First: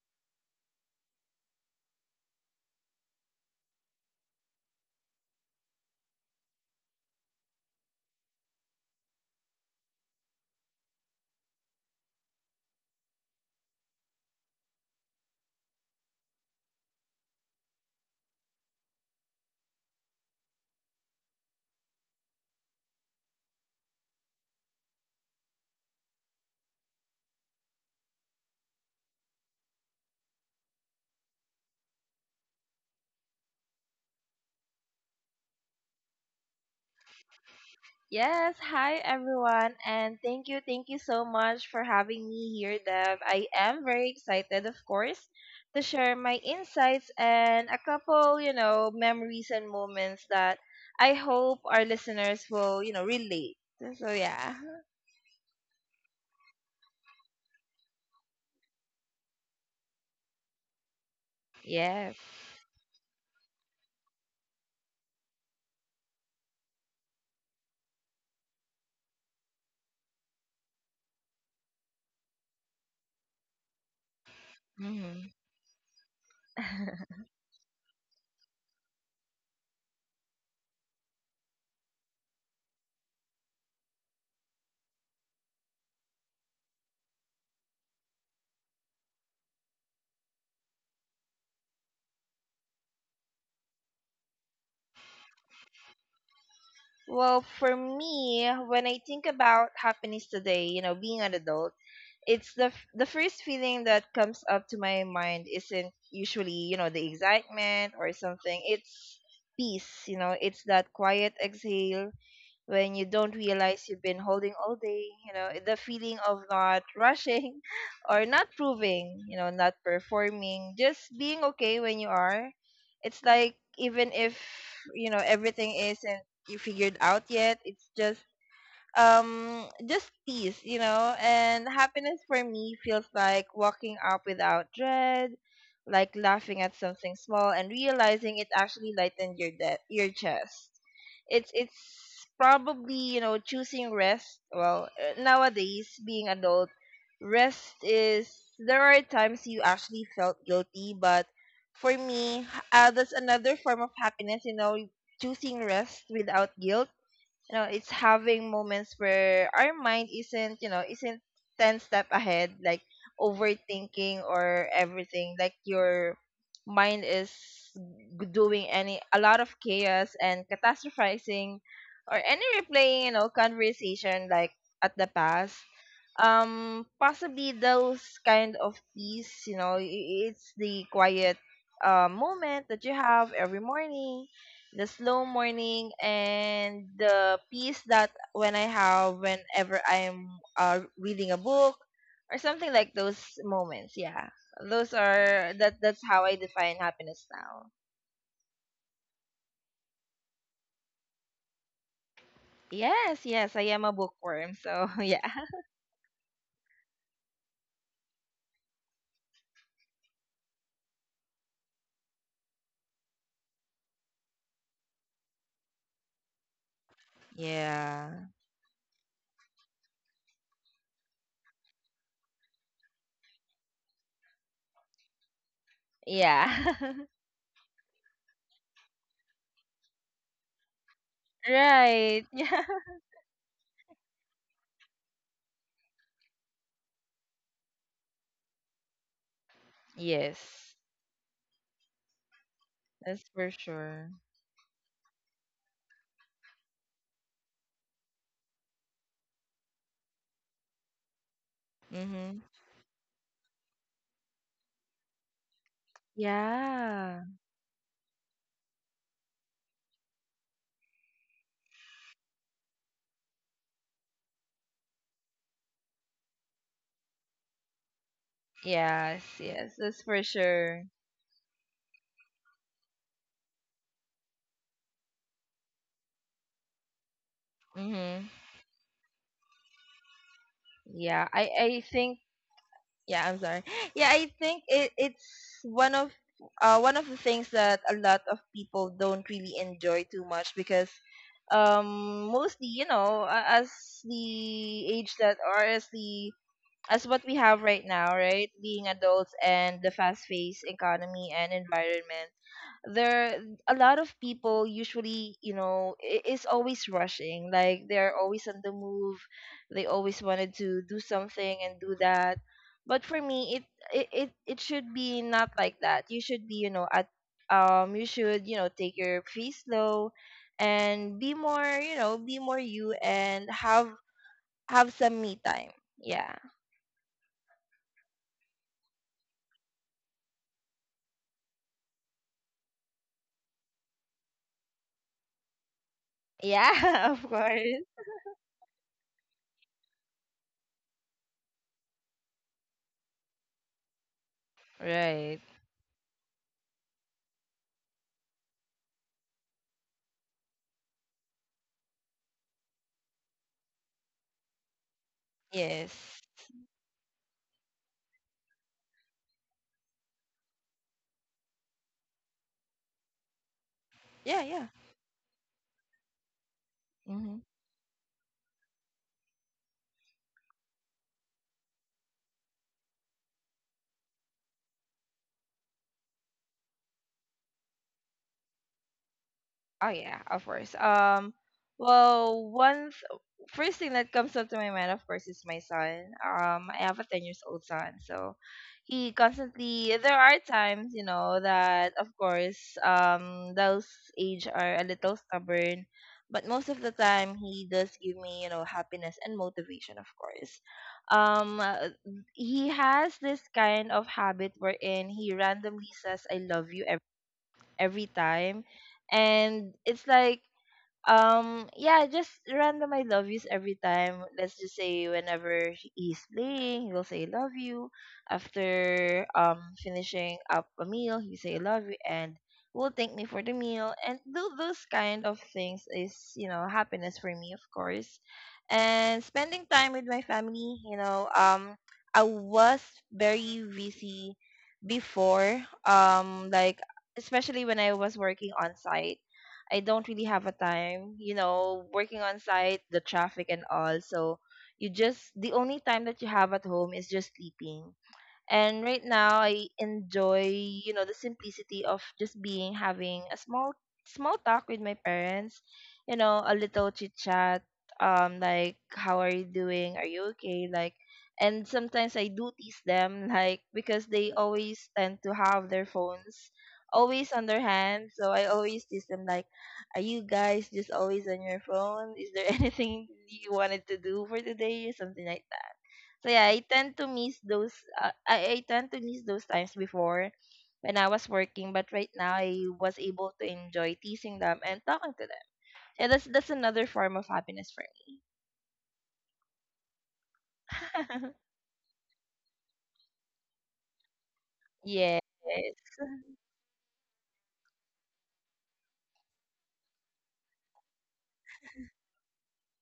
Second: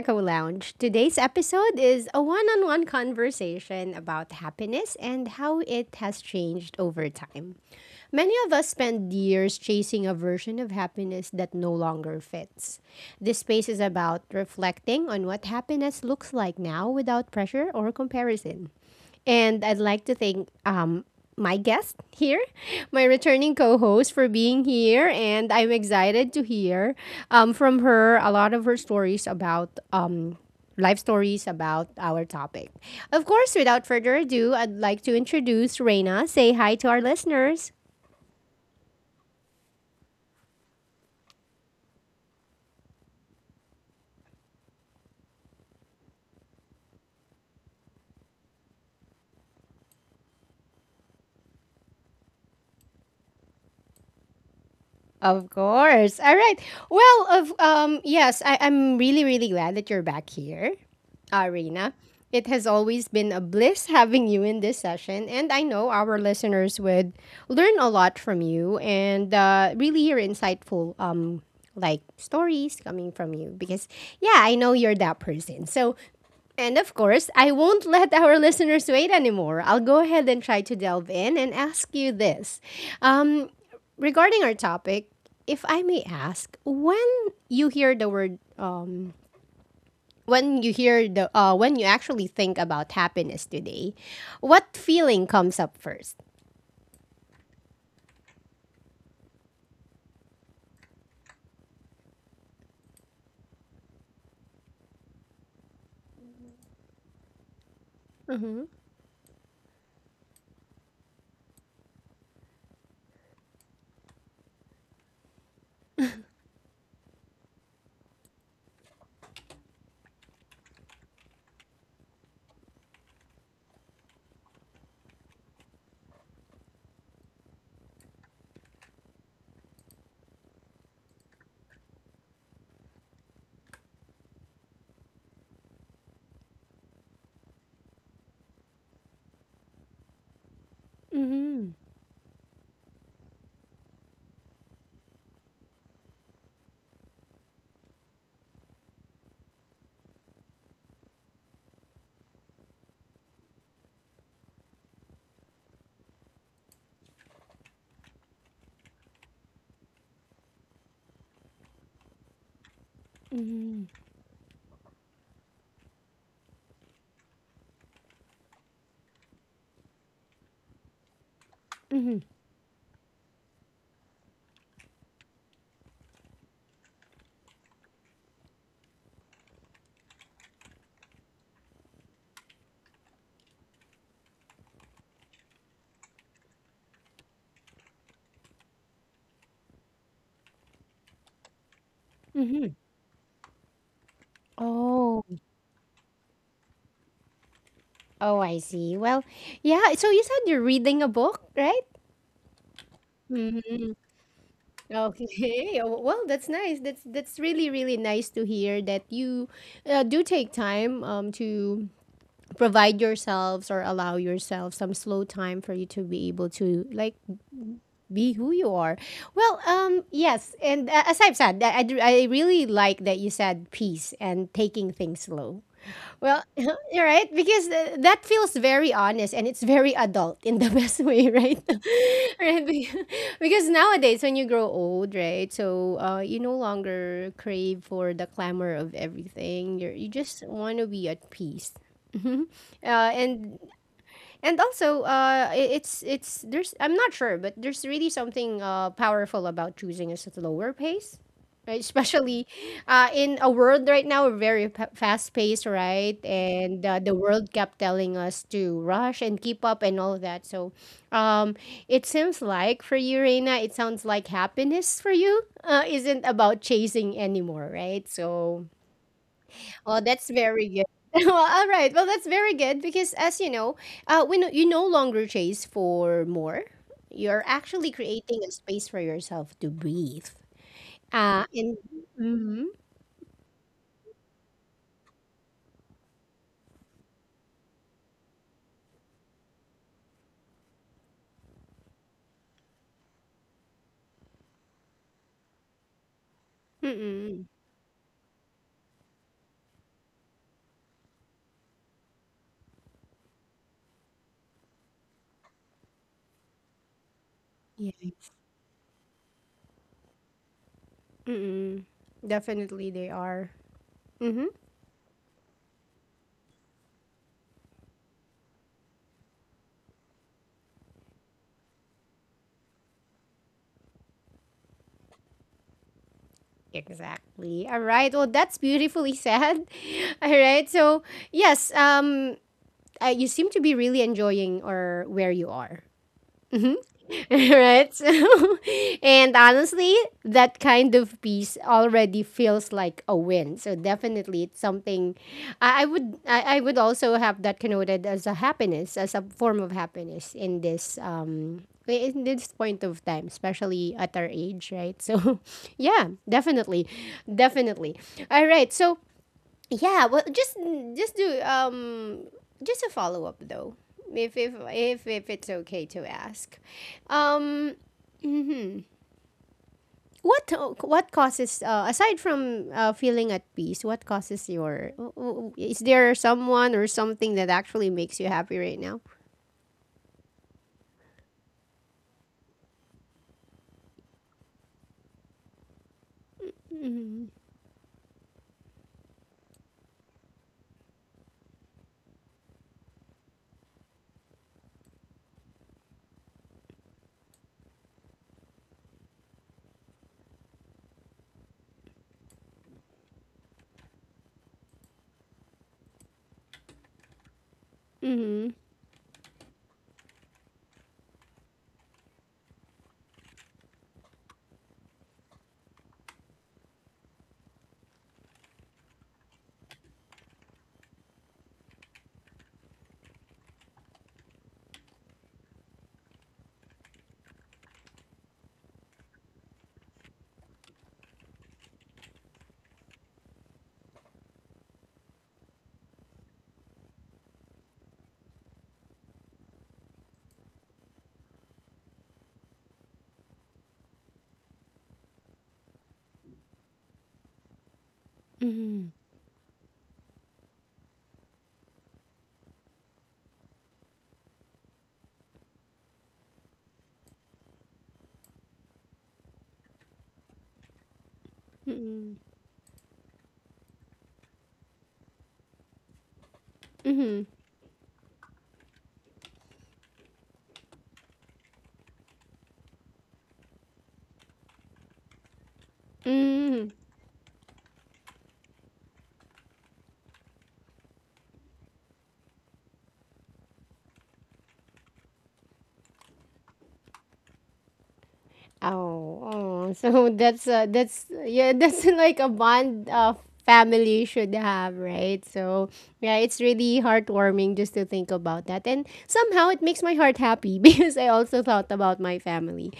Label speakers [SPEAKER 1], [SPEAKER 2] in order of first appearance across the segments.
[SPEAKER 1] Echo Lounge. Today's episode is a one on one conversation about happiness and how it has changed over time. Many of us spend years chasing a version of happiness that no longer fits. This space is about reflecting on what happiness looks like now without pressure or comparison. And I'd like to thank my guest here, my returning co host, for being here. And I'm excited to hear from her a lot of her stories about life stories about our topic. Of course, without further ado, I'd like to introduce Reina. Say hi to our listeners.
[SPEAKER 2] Yes, hi everyone, and thank you, so much for having me here, Dev. I am very excited, of course, to share my insights and a couple, you know, memories and moments that I hope our listeners will, you know, relate. So, yeah.
[SPEAKER 1] Of course. All right. Well, of yes, I'm really, really glad that you're back here, Arena.
[SPEAKER 2] Yes.
[SPEAKER 1] It has always been a bliss having you in this session, and I know our listeners would learn a lot from you and really hear insightful like stories coming from you because yeah, I know you're that
[SPEAKER 2] hmm
[SPEAKER 1] person. And of course, I won't let our listeners wait anymore. I'll go ahead and try to delve in and ask you this. Um, Regarding our topic, if I may ask, you hear the word um when you actually think about happiness today, what feeling comes up first?
[SPEAKER 2] Well, for me, when I think about happiness today, you know, being an adult, the first feeling that comes up to my mind isn't usually, you know, the excitement or something.
[SPEAKER 1] Mhm.
[SPEAKER 2] It's peace, you know, it's that quiet exhale when you don't realize you've been holding all day, you know, the feeling of not rushing or not proving, you know, not performing, just being okay when you are. It's like even if, you know, everything isn't you figured out yet, it's just peace, you know. And happiness for me feels like walking up without dread, like laughing at something small and realizing it actually lightened your your chest. it's
[SPEAKER 1] Mhm.
[SPEAKER 2] it's probably, you know, choosing rest well. Nowadays, being adult, rest is, there are times you actually felt guilty, but for me, that's another form of happiness, you know, choosing rest without guilt. You know, it's having moments where our mind isn't, you know isn't 10 step ahead, like
[SPEAKER 1] Mhm.
[SPEAKER 2] overthinking or everything, like your mind is doing any a lot of chaos and catastrophizing or
[SPEAKER 1] Mhm.
[SPEAKER 2] any replaying, you know, conversation like at the past. Um, possibly those kind of peace, you know. It's the quiet moment that you have every morning, the slow morning, and the peace that when I have whenever I'm reading a book or something
[SPEAKER 1] Mhm.
[SPEAKER 2] like those moments. Yeah, those
[SPEAKER 1] Oh.
[SPEAKER 2] are that. That's how I define happiness now.
[SPEAKER 1] Oh, I see. Well, yeah, so you said you're reading a book, right?
[SPEAKER 2] Yes, yes, I am a
[SPEAKER 1] Mm-hmm.
[SPEAKER 2] bookworm. So yeah.
[SPEAKER 1] Okay. Oh, well, that's nice. That's really, really nice to hear that you do take time to provide yourselves or allow yourself some slow time for you to be able to, like,
[SPEAKER 2] Yeah.
[SPEAKER 1] be who you are. Well, yes, and as I've said, I d- I really like that you said peace and taking things slow. Well, you're
[SPEAKER 2] Yeah.
[SPEAKER 1] right, because that feels very honest, and it's very adult in the best way, right?
[SPEAKER 2] Right. Yeah.
[SPEAKER 1] Right. Because nowadays, when you grow old, right, so you no longer crave for the clamor of everything, you just
[SPEAKER 2] Yes,
[SPEAKER 1] want to be at peace, uh,
[SPEAKER 2] that's for
[SPEAKER 1] and
[SPEAKER 2] sure.
[SPEAKER 1] and also I- it's there's, I'm not sure, but there's really something powerful about choosing a slower pace, right?
[SPEAKER 2] Mm-hmm.
[SPEAKER 1] Especially in a world right now, very fast paced, right? And the
[SPEAKER 2] Yeah,
[SPEAKER 1] world kept telling us to rush and keep up and all of that. So um it seems like for you, Reina, it sounds like happiness for you isn't about chasing anymore, right? So
[SPEAKER 2] yes, yes, that's
[SPEAKER 1] Oh,
[SPEAKER 2] for
[SPEAKER 1] that's very
[SPEAKER 2] sure.
[SPEAKER 1] good. Well, all right. Well, that's very good because, as you know, when you no longer chase for more, you're actually
[SPEAKER 2] Mm-hmm.
[SPEAKER 1] creating a space for yourself to breathe.
[SPEAKER 2] Yeah, I
[SPEAKER 1] And
[SPEAKER 2] I think,
[SPEAKER 1] mm-hmm,
[SPEAKER 2] Yeah, I'm sorry. Yeah, I think it's one of one of the things that a lot of people don't really enjoy too much because, um, mostly, you know, as the age that, or as the, as what we
[SPEAKER 1] mm-mm,
[SPEAKER 2] have right now, right? Being adults and the fast-paced economy and environment, there a lot of people usually, you know, is always rushing. Like,
[SPEAKER 1] yeah,
[SPEAKER 2] they're always on the move. They always wanted to do something and
[SPEAKER 1] mm-mm,
[SPEAKER 2] do that.
[SPEAKER 1] definitely
[SPEAKER 2] But
[SPEAKER 1] they
[SPEAKER 2] for
[SPEAKER 1] are.
[SPEAKER 2] me, it it it,
[SPEAKER 1] Mm-hmm,
[SPEAKER 2] it should be not like that. You should be, you know, at, you should, you know, take your pace slow, and be more, you know, be more you, and have some me time. Yeah.
[SPEAKER 1] exactly. All right. Well, that's beautifully said. All right. So yes, you seem to be really enjoying or where you are.
[SPEAKER 2] Yeah, of course.
[SPEAKER 1] Right? So, and honestly, that kind of peace already feels like a win. So definitely, it's something
[SPEAKER 2] Right.
[SPEAKER 1] I would also have that connoted as a happiness, as a form of happiness in this point of time, especially at our age, right? So, yeah,
[SPEAKER 2] Yes.
[SPEAKER 1] definitely, definitely. All right, so yeah, well, just do um just a follow up, though, if
[SPEAKER 2] Yeah,
[SPEAKER 1] if
[SPEAKER 2] yeah.
[SPEAKER 1] if, if it's okay to ask.
[SPEAKER 2] Mhm.
[SPEAKER 1] um mhm. what what causes, aside from feeling at peace, what causes your is there someone or something that actually makes you happy right now?
[SPEAKER 2] Oh yeah, of course. Well, first thing that comes up to my mind, of course, is my son. I have a ten
[SPEAKER 1] Mhm.
[SPEAKER 2] years old son, so he constantly. There are times, you know, that of course, those age are a little stubborn, but most of the time he does give me, you know, happiness and motivation, of course. Um, uh, he has this kind of habit wherein he randomly says, "I love you" every
[SPEAKER 1] Mhm.
[SPEAKER 2] time, and it's like, yeah, just random I love yous every time. Let's just say whenever he's playing, he'll say I love you. After finishing up a meal, he say I love you and will thank me for the meal. And do those kind of things is, you know, happiness for me, of course. And spending time with my family, you know. I was very busy before, um, like especially when I was working on site. I don't really have a time, you know. Working on site, the traffic and all, so you just, the only time that you have at home is just sleeping. And
[SPEAKER 1] Mhm.
[SPEAKER 2] right now I enjoy, you know, the simplicity of just being, having a small talk with my parents, you know, a little chit chat. Um, like, how are you doing? Are you okay? Like, and sometimes
[SPEAKER 1] Mhm.
[SPEAKER 2] I do tease them, like, because they always tend to have their phones
[SPEAKER 1] Mhm.
[SPEAKER 2] always on their hand. So I always tease them like, are you guys just always on your phone? Is there anything you wanted to do for today? Something like that. So yeah, I
[SPEAKER 1] Mhm.
[SPEAKER 2] tend to miss those. I tend to miss those times before, when I was working, but right now I was able to enjoy teasing them and talking to them. And that's another form of happiness for
[SPEAKER 1] Oh, oh. So that's
[SPEAKER 2] me.
[SPEAKER 1] yeah, that's like a bond, family should have,
[SPEAKER 2] Yes.
[SPEAKER 1] right? So yeah, it's really heartwarming just to think about that, and somehow it makes my heart happy because I also thought about my family.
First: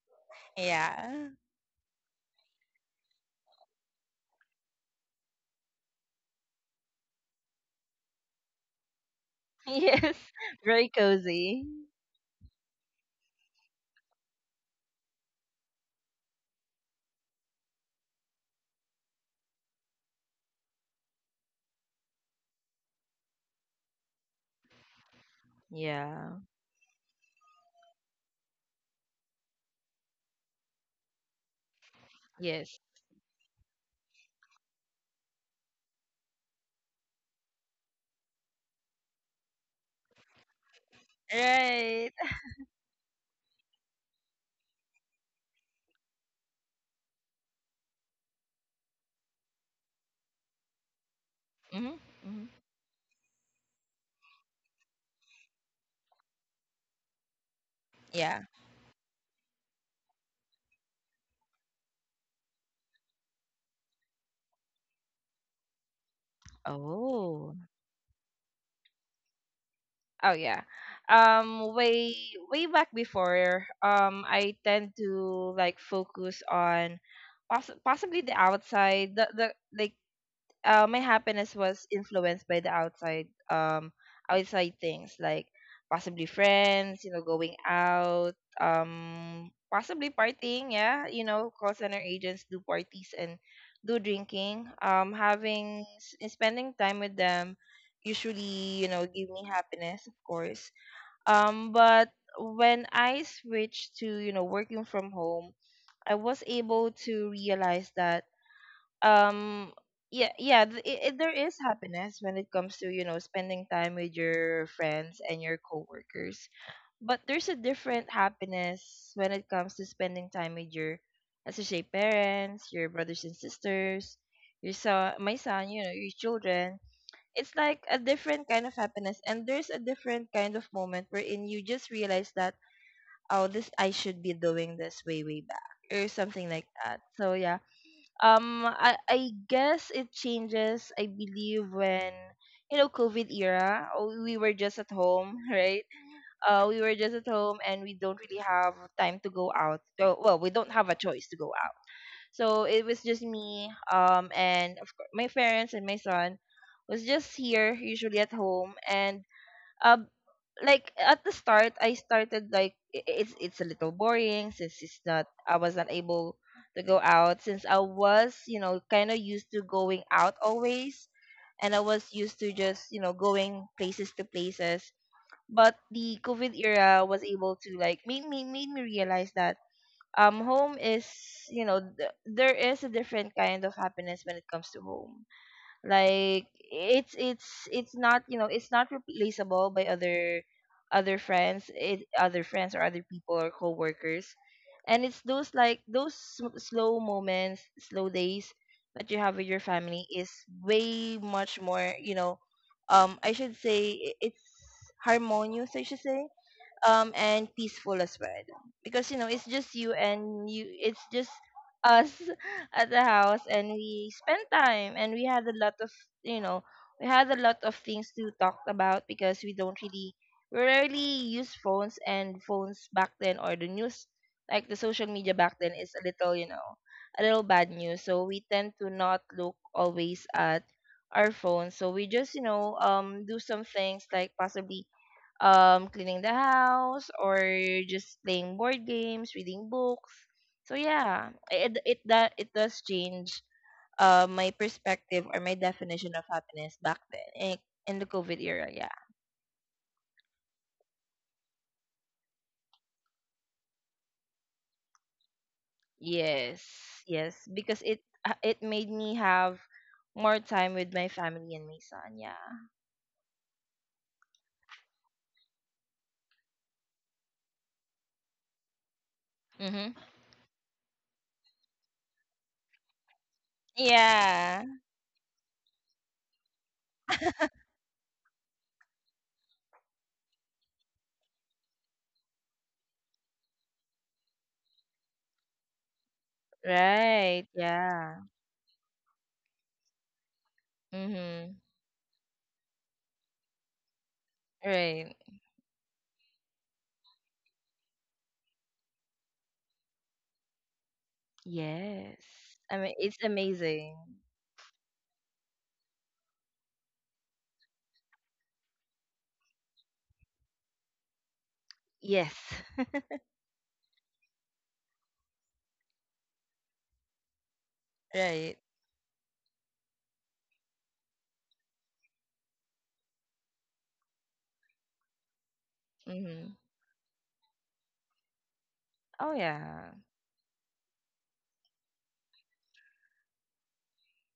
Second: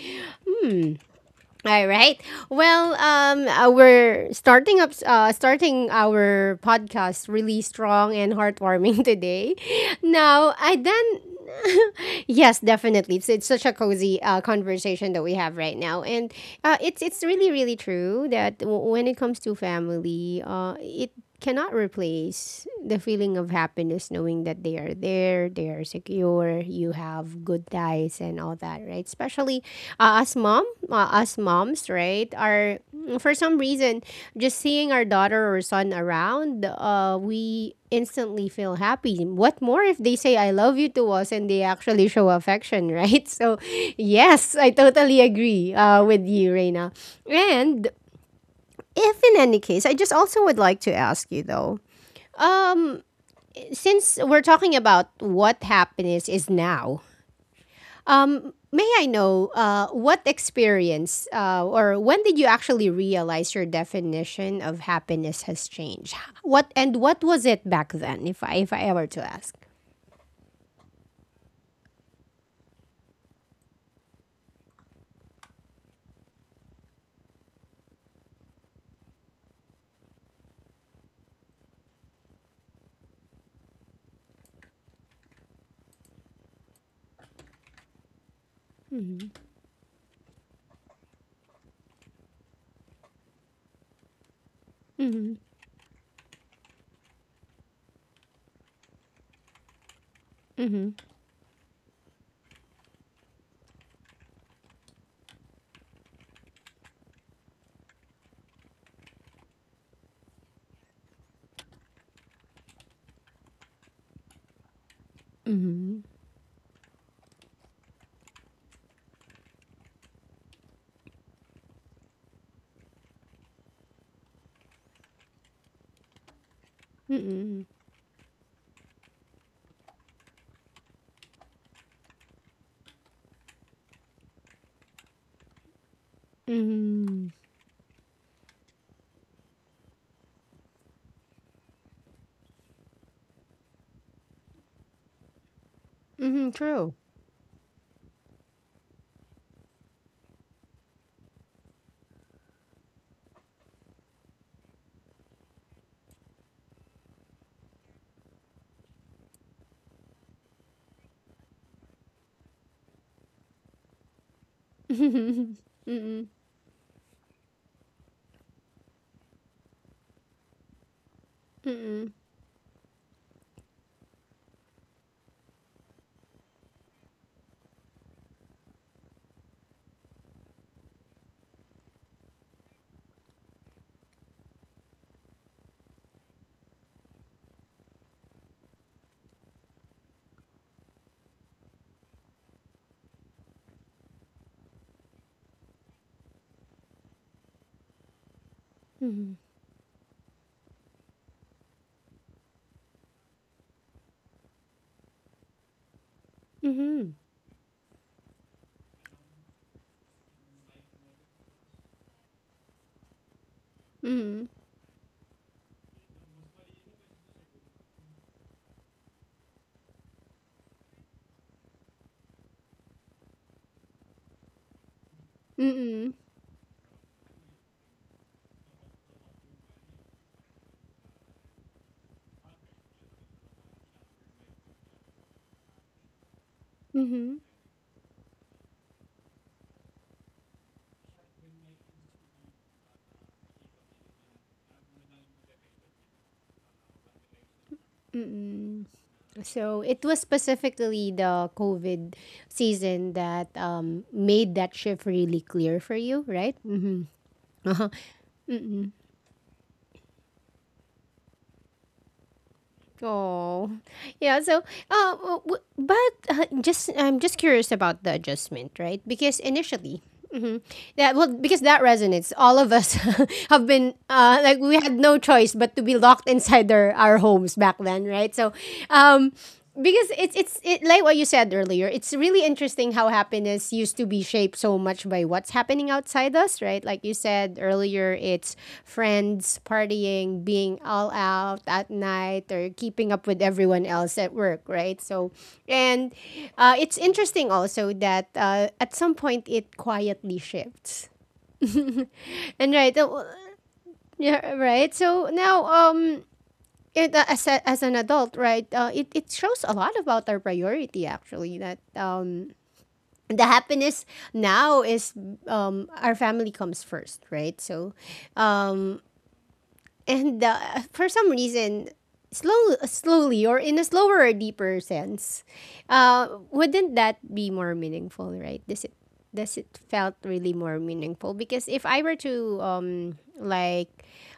[SPEAKER 1] Hmm.
[SPEAKER 2] Yeah.
[SPEAKER 1] All right. Well, we're starting up, starting our podcast really strong and heartwarming today.
[SPEAKER 2] Yes.
[SPEAKER 1] Now,
[SPEAKER 2] Very cozy.
[SPEAKER 1] yes, definitely, it's such a cozy conversation that we have right now, and it's really, really true that when it comes to family, it cannot replace the feeling of happiness, knowing that they are there, they are
[SPEAKER 2] Yeah.
[SPEAKER 1] secure, you have good ties and all that, right? Especially uh, us mom, us moms, right? Are,
[SPEAKER 2] Yes.
[SPEAKER 1] for some reason, just seeing our daughter or son around, we instantly feel happy. What more if they say I love you to us and they actually
[SPEAKER 2] Right.
[SPEAKER 1] show affection, right? So, yes, I totally agree with you, Reina. And if in any case, I just also would like to ask you, though,
[SPEAKER 2] Mm-hmm.
[SPEAKER 1] since we're talking about what happiness is now,
[SPEAKER 2] Yeah.
[SPEAKER 1] may I know, what experience, or when did you actually realize your definition of happiness has changed? What was
[SPEAKER 2] Oh.
[SPEAKER 1] it back then, if I ever to ask?
[SPEAKER 2] Oh yeah. Um, way way back before, um, I tend to like focus on possibly the outside, the like, my happiness was influenced by the outside, um, outside things like possibly friends, you know, going out, um, possibly partying. Yeah, you know, call center agents do parties and do drinking. Um,
[SPEAKER 1] Mm-hmm.
[SPEAKER 2] having spending time with them usually, you know, give me happiness, of course.
[SPEAKER 1] Mm-hmm.
[SPEAKER 2] Um, but when I switched to, you know, working from home, I was able to realize that, um, yeah. There is happiness when it comes to, you know, spending time with your friends and your
[SPEAKER 1] Mm-hmm.
[SPEAKER 2] coworkers, but there's a different happiness when it comes to spending time with your, as you say, parents, your brothers and sisters, your son, my son, you know, your children. It's
[SPEAKER 1] Mm-hmm.
[SPEAKER 2] like a different kind of happiness, and there's a different kind of moment wherein you just realize that, oh, this I should be doing this way way back, or something like that.
[SPEAKER 1] Mm-hmm.
[SPEAKER 2] So yeah, I guess it changes, I believe, when, you know, COVID era, oh, we were just at home, right?
[SPEAKER 1] Mm-hmm.
[SPEAKER 2] We
[SPEAKER 1] True.
[SPEAKER 2] were just at home, and we don't really have time to go out. So, well, we don't have a choice to go out. So it was just me, and of course, my parents and my son was just here, usually at home. And, um, like at the start I started like, it's a little boring, since it's not, I was not
[SPEAKER 1] Mm-mm.
[SPEAKER 2] able to go out, since I was, you know, kind of used to going out always, and I was
[SPEAKER 1] Mm-mm.
[SPEAKER 2] used to just, you know, going places to places. But the COVID era was able to like made me realize that, um, home is, you know, there is a different kind of happiness when it comes to home. Like, it's not, you know, it's not replaceable by other other friends. It, other friends or other people or coworkers. And it's those, like, those slow moments, slow days that you have
[SPEAKER 1] Mm-mm.
[SPEAKER 2] with your family is way much more, you know, um, I should say, it's harmonious, I should say,
[SPEAKER 1] Mm-hmm.
[SPEAKER 2] um, and peaceful as well. Because, you know, it's just you and you, it's just us at the house, and we
[SPEAKER 1] Mm-hmm.
[SPEAKER 2] spent
[SPEAKER 1] Mm-hmm.
[SPEAKER 2] time, and we had a lot of, you know, we had a lot of things to talk about, because we don't really, we rarely use phones, and phones back then, or the news, like the social media back then
[SPEAKER 1] Mm-hmm.
[SPEAKER 2] is a
[SPEAKER 1] Mm-hmm.
[SPEAKER 2] little, you know, a little bad news. So we tend to not look always at our phones, so we just, you know, um, do some things like possibly, um, cleaning the house or just playing board games, reading books. So yeah, it that it does change, uh, my perspective or my definition of happiness back then, in the COVID era.
[SPEAKER 1] Mm-hmm.
[SPEAKER 2] Yeah.
[SPEAKER 1] So it was specifically the COVID season that made that shift really clear for you, right?
[SPEAKER 2] Yes. Yes, because it, it made me have more time with my family and my son. Yeah.
[SPEAKER 1] Oh, yeah. So, w- w- but just I'm just curious about the adjustment, right? Because
[SPEAKER 2] Mhm.
[SPEAKER 1] initially, hmm that well, because that resonates. All of us have been, like,
[SPEAKER 2] Yeah.
[SPEAKER 1] we had no choice but to be locked inside our homes back then, right? So, um, because like what you said earlier, it's really interesting how happiness used to be shaped so much by what's happening outside us, right? Like you
[SPEAKER 2] Right.
[SPEAKER 1] said earlier,
[SPEAKER 2] Yeah.
[SPEAKER 1] it's friends partying, being all out
[SPEAKER 2] Mhm.
[SPEAKER 1] at night, or keeping up with everyone else at work, right?
[SPEAKER 2] Right.
[SPEAKER 1] So and it's interesting also that at some point it quietly shifts.
[SPEAKER 2] Yes.
[SPEAKER 1] And
[SPEAKER 2] I mean,
[SPEAKER 1] right,
[SPEAKER 2] it's amazing.
[SPEAKER 1] yeah, right. So now it, as an adult, right, it shows a lot about our priority actually, that
[SPEAKER 2] Yes.
[SPEAKER 1] the happiness now is, our family comes first, right? So
[SPEAKER 2] Right.
[SPEAKER 1] um, and for some reason, slow, slowly, or in a slower or deeper sense,
[SPEAKER 2] Mm-hmm.
[SPEAKER 1] wouldn't that be more meaningful, right? Does it
[SPEAKER 2] Oh
[SPEAKER 1] does it
[SPEAKER 2] yeah.
[SPEAKER 1] felt really more meaningful? Because if I were to like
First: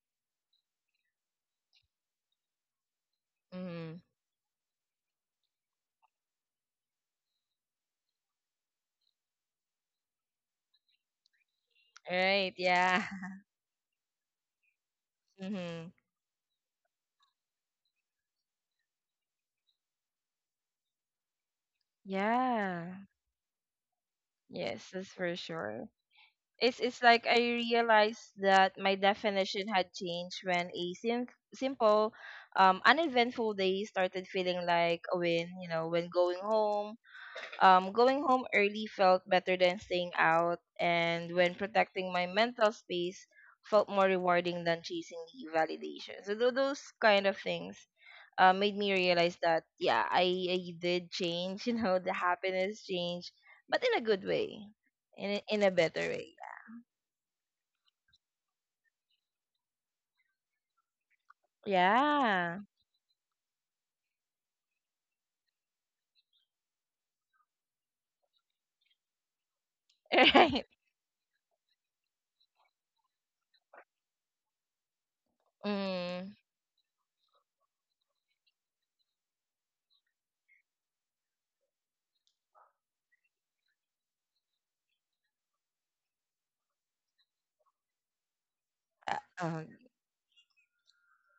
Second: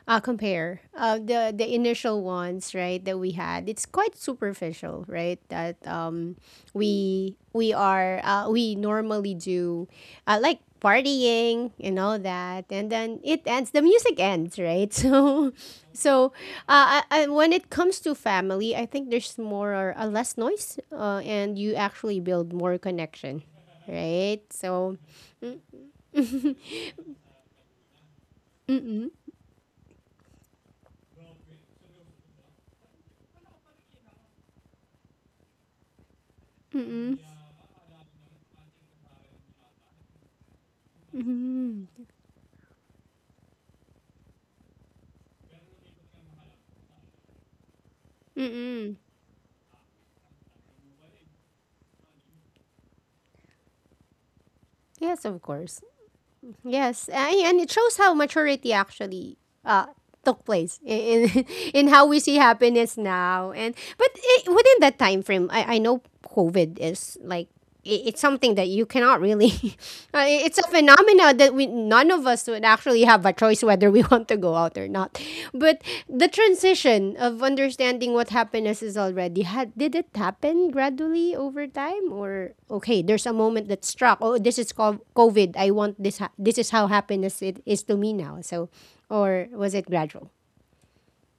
[SPEAKER 1] compare, the initial ones, right, that we had, it's
[SPEAKER 2] Mm-hmm.
[SPEAKER 1] quite superficial, right? That we normally do, like, partying and all
[SPEAKER 2] Right.
[SPEAKER 1] that, and
[SPEAKER 2] Yeah.
[SPEAKER 1] then it ends the music ends, right? So
[SPEAKER 2] Mm-hmm.
[SPEAKER 1] so when it comes to family, I think there's more, or less noise, and you actually build more
[SPEAKER 2] Yeah.
[SPEAKER 1] connection, right?
[SPEAKER 2] Yes,
[SPEAKER 1] So
[SPEAKER 2] that's for sure.
[SPEAKER 1] mm-mm,
[SPEAKER 2] It's like I realized that my definition had changed when a simple, uneventful day started feeling like a win. You know, when going home,
[SPEAKER 1] mm-mm,
[SPEAKER 2] um, going home early felt better than staying out, and when
[SPEAKER 1] mm-mm,
[SPEAKER 2] protecting my mental space felt more rewarding than chasing the validation. So those kind of things, made me
[SPEAKER 1] mm-mm.
[SPEAKER 2] realize that yeah, I did change. You know, the happiness changed, but in a good way,
[SPEAKER 1] Yes,
[SPEAKER 2] in
[SPEAKER 1] of
[SPEAKER 2] a, in a
[SPEAKER 1] course.
[SPEAKER 2] better way.
[SPEAKER 1] Yes, and it shows how maturity actually uh, took place in in how we see
[SPEAKER 2] Yeah,
[SPEAKER 1] happiness now. Within that time frame, I know COVID is like, I it's something that you cannot really. It's
[SPEAKER 2] right.
[SPEAKER 1] a phenomena that we none of us would actually have a choice whether we want to go out or not. But the
[SPEAKER 2] Mm,
[SPEAKER 1] transition of understanding what happiness is already had did it happen gradually over time, or, okay, there's a moment that struck. Oh, this is COVID. I want this. This is how happiness it is to me now. So,
[SPEAKER 2] uh,
[SPEAKER 1] or
[SPEAKER 2] um,
[SPEAKER 1] was it gradual?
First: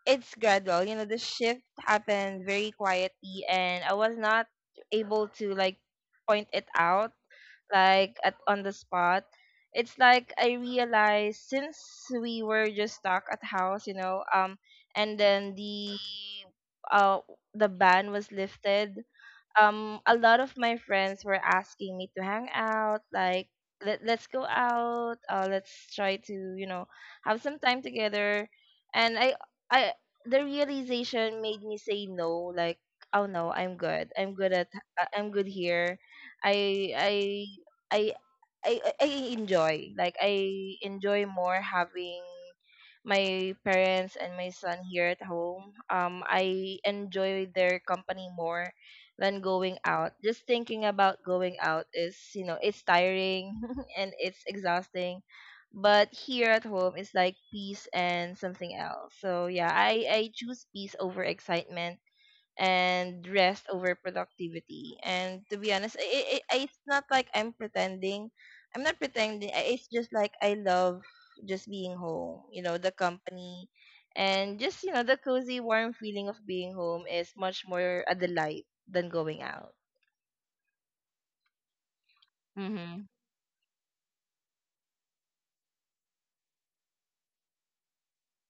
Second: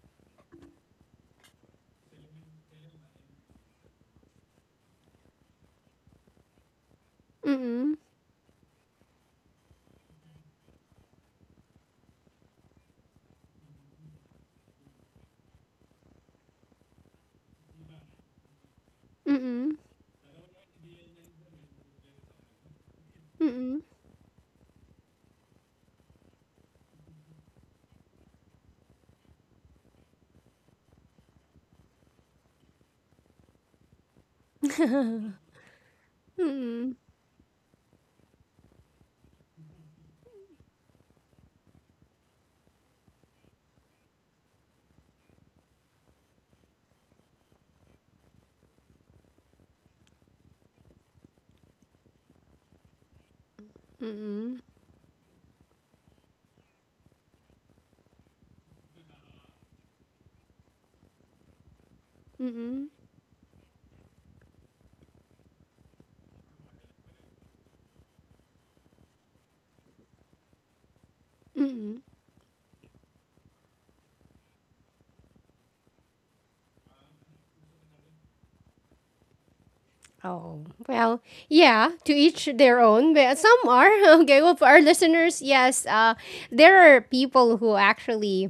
[SPEAKER 2] it's gradual. You know, the shift happened very quietly, and I was not able to like point it out
[SPEAKER 1] Mm-mm,
[SPEAKER 2] like at on the spot. It's like I realized since we were just stuck at house, you know, and then uh the ban was lifted.
[SPEAKER 1] mm-mm,
[SPEAKER 2] A lot of my friends were asking me to hang out, like
[SPEAKER 1] mm-mm,
[SPEAKER 2] let's go out. Let's try to have some time together. And I the realization made me say no, like oh no, I'm good, I'm good at I'm good here. I i i I, I I enjoy, like I enjoy more having my parents and my son here at home. I enjoy their company more than going out. Just thinking about going out is, you know, it's tiring and it's
[SPEAKER 1] mm-mm,
[SPEAKER 2] exhausting. But here at home, it's like peace and something else. So yeah, I choose peace over excitement
[SPEAKER 1] mm-mm,
[SPEAKER 2] and rest over productivity. And to be honest, I it's not like I'm pretending. I'm not pretending. I- It's just like I love just being
[SPEAKER 1] mm-mm.
[SPEAKER 2] home. You know, the company, and just the cozy, warm feeling of being home is much more a delight than going out.
[SPEAKER 1] Oh, well, yeah, to each their
[SPEAKER 2] Mm-hmm.
[SPEAKER 1] own, but some are. Okay, well, for our listeners, yes, there are people who actually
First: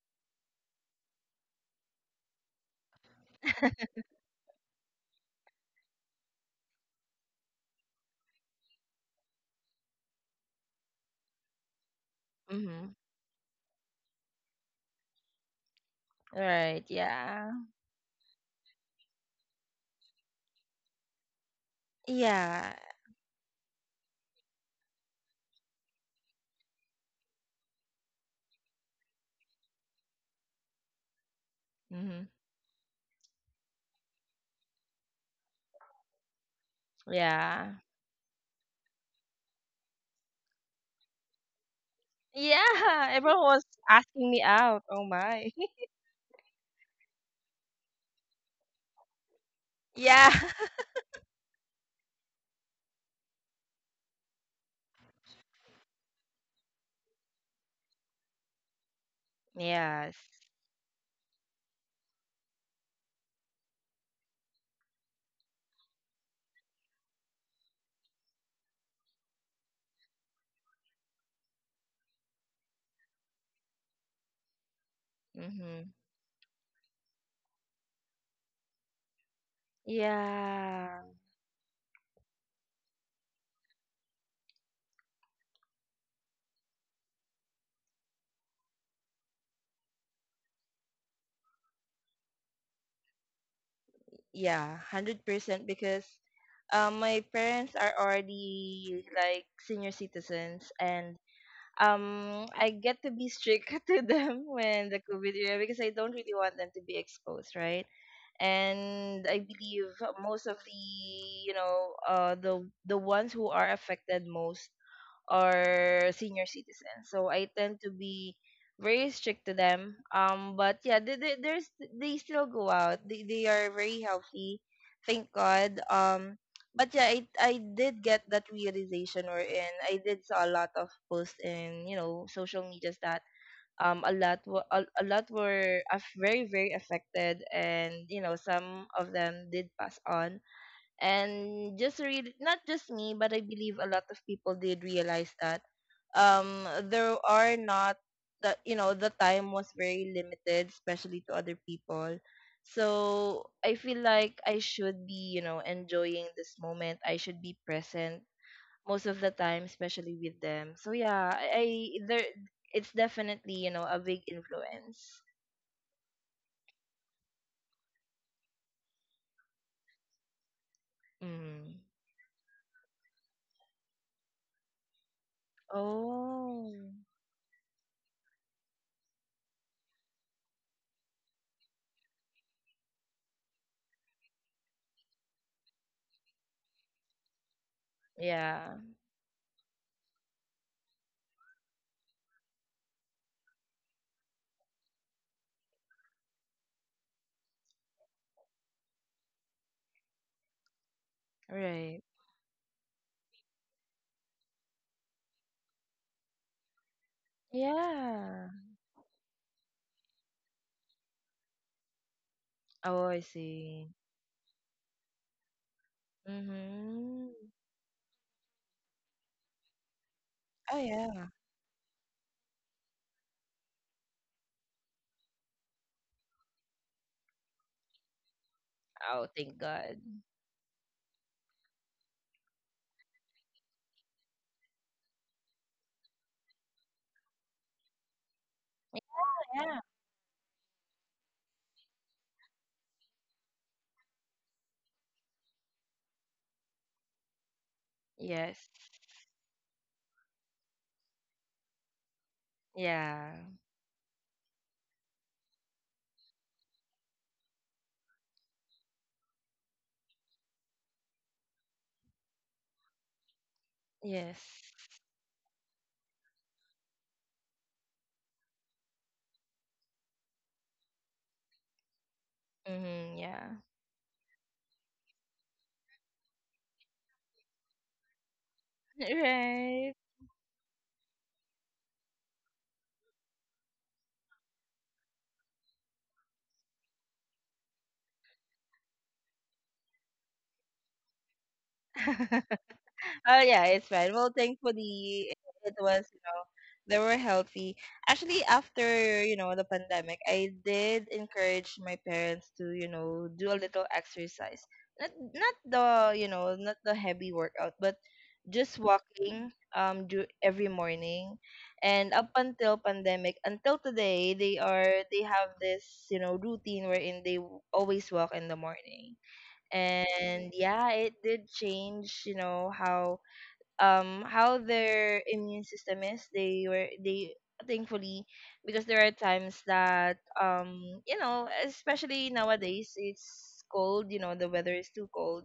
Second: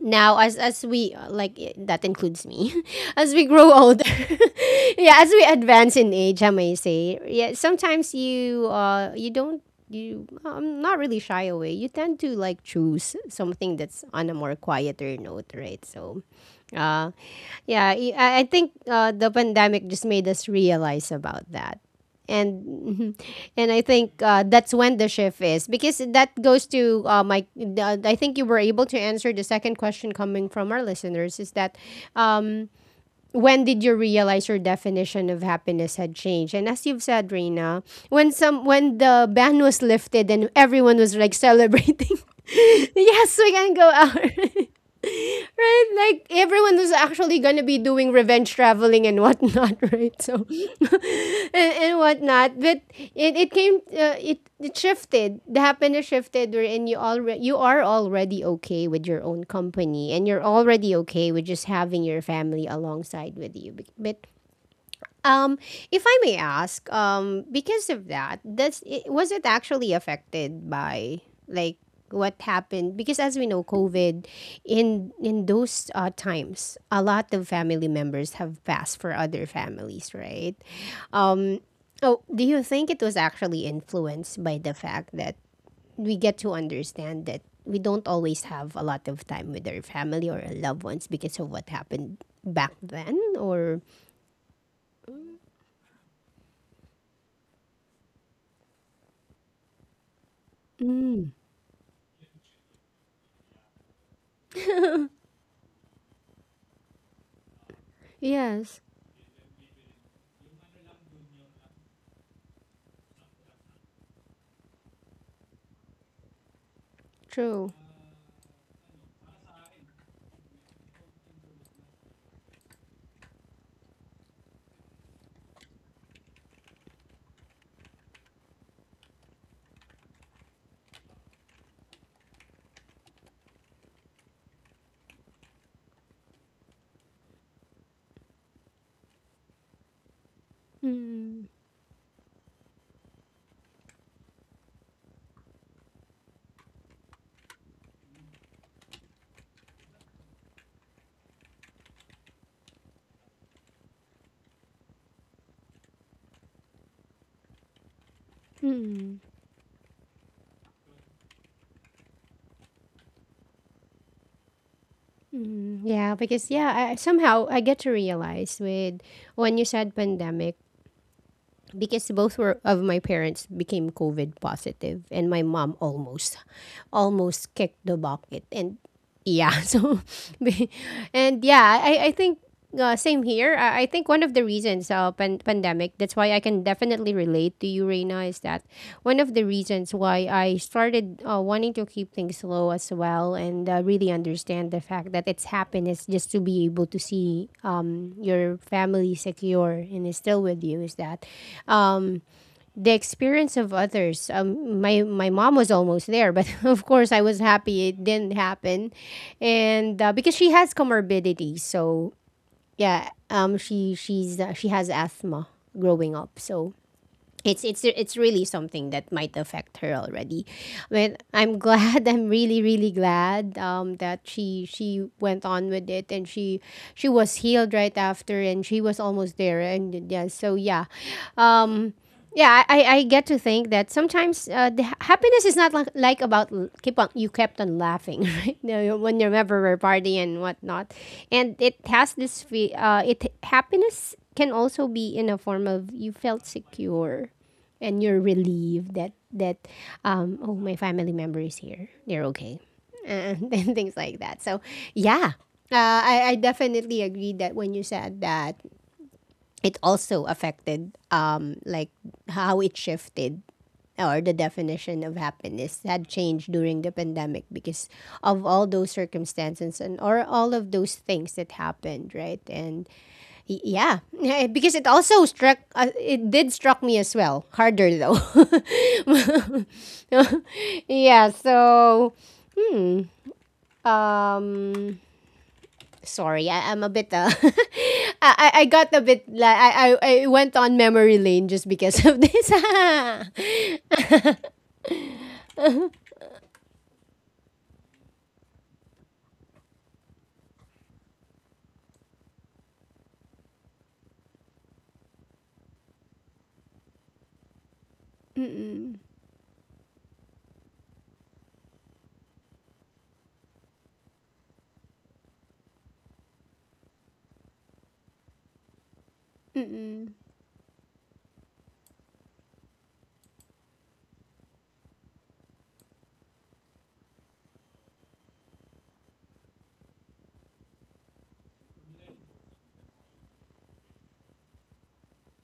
[SPEAKER 1] now, as we that includes me as we grow older. Yeah, as we advance in age, I may say, yeah, sometimes you don't, you, I'm not really, shy away, you tend to, like,
[SPEAKER 2] Mm-hmm.
[SPEAKER 1] choose something that's on a more quieter note, right? So
[SPEAKER 2] Right?
[SPEAKER 1] uh,
[SPEAKER 2] Yeah.
[SPEAKER 1] yeah, I think the pandemic just made us realize about that.
[SPEAKER 2] Yeah.
[SPEAKER 1] And and I think that's when the shift is, because that goes to my. I think you were able to answer the second question coming from our listeners, is that,
[SPEAKER 2] hmm
[SPEAKER 1] um, when did you realize your definition of happiness had changed? And as you've said,
[SPEAKER 2] Yeah.
[SPEAKER 1] Rena, when some when the ban was lifted and everyone was like celebrating,
[SPEAKER 2] Yeah.
[SPEAKER 1] yes,
[SPEAKER 2] Everyone
[SPEAKER 1] we
[SPEAKER 2] was
[SPEAKER 1] can go out.
[SPEAKER 2] asking me out. Oh my.
[SPEAKER 1] Right? Like everyone was actually gonna be doing revenge traveling and whatnot, right?
[SPEAKER 2] Yeah.
[SPEAKER 1] So and whatnot, but it shifted. The happiness shifted, wherein you are already okay with your own company,
[SPEAKER 2] Yes.
[SPEAKER 1] and you're already okay with just having your family alongside with you. But um, if I may ask, because of that, was it actually affected by, like, what happened? Because as we know, COVID in those
[SPEAKER 2] Mhm.
[SPEAKER 1] times, a lot of family members have passed for other families, right?
[SPEAKER 2] Yeah,
[SPEAKER 1] Um, oh, do you think it was actually influenced by the fact that we get to understand that we don't always have a lot of time with our family or our loved ones because of what happened back then? Or
[SPEAKER 2] yeah, 100% because my parents are already like senior citizens, and I get to be strict to them when the COVID era, because I don't really want them to be exposed, right?
[SPEAKER 1] yes,
[SPEAKER 2] And I believe most of the, you know, the ones who are affected most or senior citizens. So I
[SPEAKER 1] true.
[SPEAKER 2] tend to be very strict to them. But yeah, they still go out. They are very healthy, thank God. But yeah, I did get that realization, or in I did saw a lot of posts in, you know, social medias that a lot were a lot were aff- very very affected, and you know some of them did pass on,
[SPEAKER 1] Mm,
[SPEAKER 2] and just read not just me but I believe a lot of people did realize that there are not, that you know the time was very limited, especially to other people. So I feel like I should be, you know, enjoying this moment, I should be present most of the time, especially with them. So yeah, I there, it's definitely, you know, a big influence.
[SPEAKER 1] yeah, because yeah, somehow I get to realize with when you said pandemic
[SPEAKER 2] Mm.
[SPEAKER 1] because both were of my parents became COVID positive and my mom almost
[SPEAKER 2] Oh.
[SPEAKER 1] kicked the bucket and yeah, so be- and yeah, I think same here. I think one of the reasons pandemic that's why I can definitely relate to you, Reina, is that
[SPEAKER 2] Yeah.
[SPEAKER 1] one of the reasons why I started wanting to keep things low as well and really understand the fact that it's happiness just to be able to see your family secure and is still with you is that
[SPEAKER 2] Right.
[SPEAKER 1] um, the experience of others. My, my mom was almost there, but of course I was happy it didn't
[SPEAKER 2] Yeah.
[SPEAKER 1] happen. And because she has comorbidity, so
[SPEAKER 2] Oh,
[SPEAKER 1] yeah,
[SPEAKER 2] I see.
[SPEAKER 1] she has asthma growing up. So
[SPEAKER 2] Mm-hmm.
[SPEAKER 1] it's really something that might affect her already.
[SPEAKER 2] Oh,
[SPEAKER 1] But
[SPEAKER 2] yeah.
[SPEAKER 1] I'm glad. I'm really really glad that she went on with it, and she was healed right after, and she was
[SPEAKER 2] Oh,
[SPEAKER 1] almost
[SPEAKER 2] thank
[SPEAKER 1] there
[SPEAKER 2] God.
[SPEAKER 1] and yeah. So yeah, um, yeah, I get to think that sometimes the happiness is not like about keep on you kept on laughing, right? No, when you're ever were
[SPEAKER 2] Yeah.
[SPEAKER 1] party and whatnot, and it has this it happiness can also be in a form of you felt secure, and you're
[SPEAKER 2] Yes.
[SPEAKER 1] relieved that oh, my family member is here, they're okay
[SPEAKER 2] Yeah.
[SPEAKER 1] and, and things like that. So yeah, I definitely agree that when you said that it also affected like how it shifted or the
[SPEAKER 2] Yes.
[SPEAKER 1] definition of happiness had changed during the pandemic because of all those circumstances and or all of those things that happened, right? And
[SPEAKER 2] Mm-hmm. Yeah.
[SPEAKER 1] yeah, because it also struck it did struck me as well harder though,
[SPEAKER 2] Right.
[SPEAKER 1] yeah, so um sorry, I'm a bit I got a bit like I went on memory lane just because of this.
[SPEAKER 2] Oh yeah, it's fine. Well, thankfully it was, you know, they were healthy. Actually, after, you know, the pandemic, I did encourage my parents to, you know, do a little exercise. Not not the, you know, not the heavy workout, but just walking do every morning. And up until pandemic, until today, they are they have this, you know, routine wherein they w- always walk in the morning.
[SPEAKER 1] Mm,
[SPEAKER 2] And yeah, it did change, you know, how their immune system is they were they thankfully, because there are times that you know, especially nowadays it's cold, you know, the weather is too cold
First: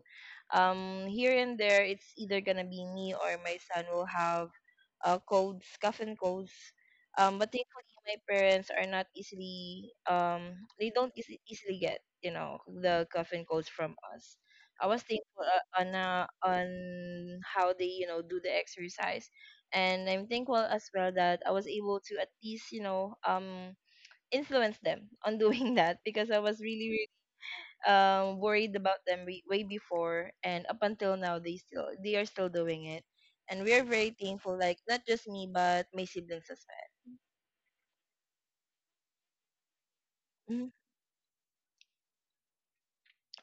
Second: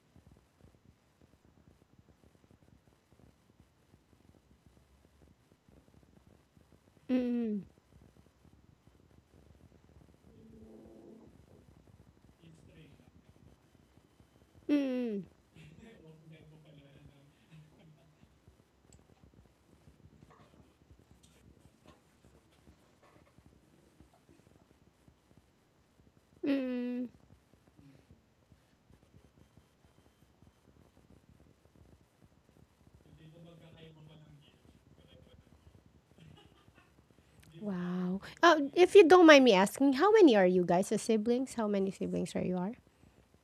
[SPEAKER 2] here and there, it's either gonna be me or my son will have colds, cough and colds. But
[SPEAKER 1] mm,
[SPEAKER 2] thankfully my parents are not easily they don't easily get, you know, the cough and colds from us. I was
[SPEAKER 1] mm,
[SPEAKER 2] thankful on how they, you know, do the exercise, and I'm thankful as well that I was able to at least, you know, influence them on doing that because I was really
[SPEAKER 1] mm.
[SPEAKER 2] really worried about them re- way before, and up until now they still they are still doing it, and we are very thankful, like not just me but my siblings as well.
[SPEAKER 1] Wow. Oh, if you don't mind me asking, how many are you
[SPEAKER 2] Mhm.
[SPEAKER 1] guys as siblings? How many siblings are you are?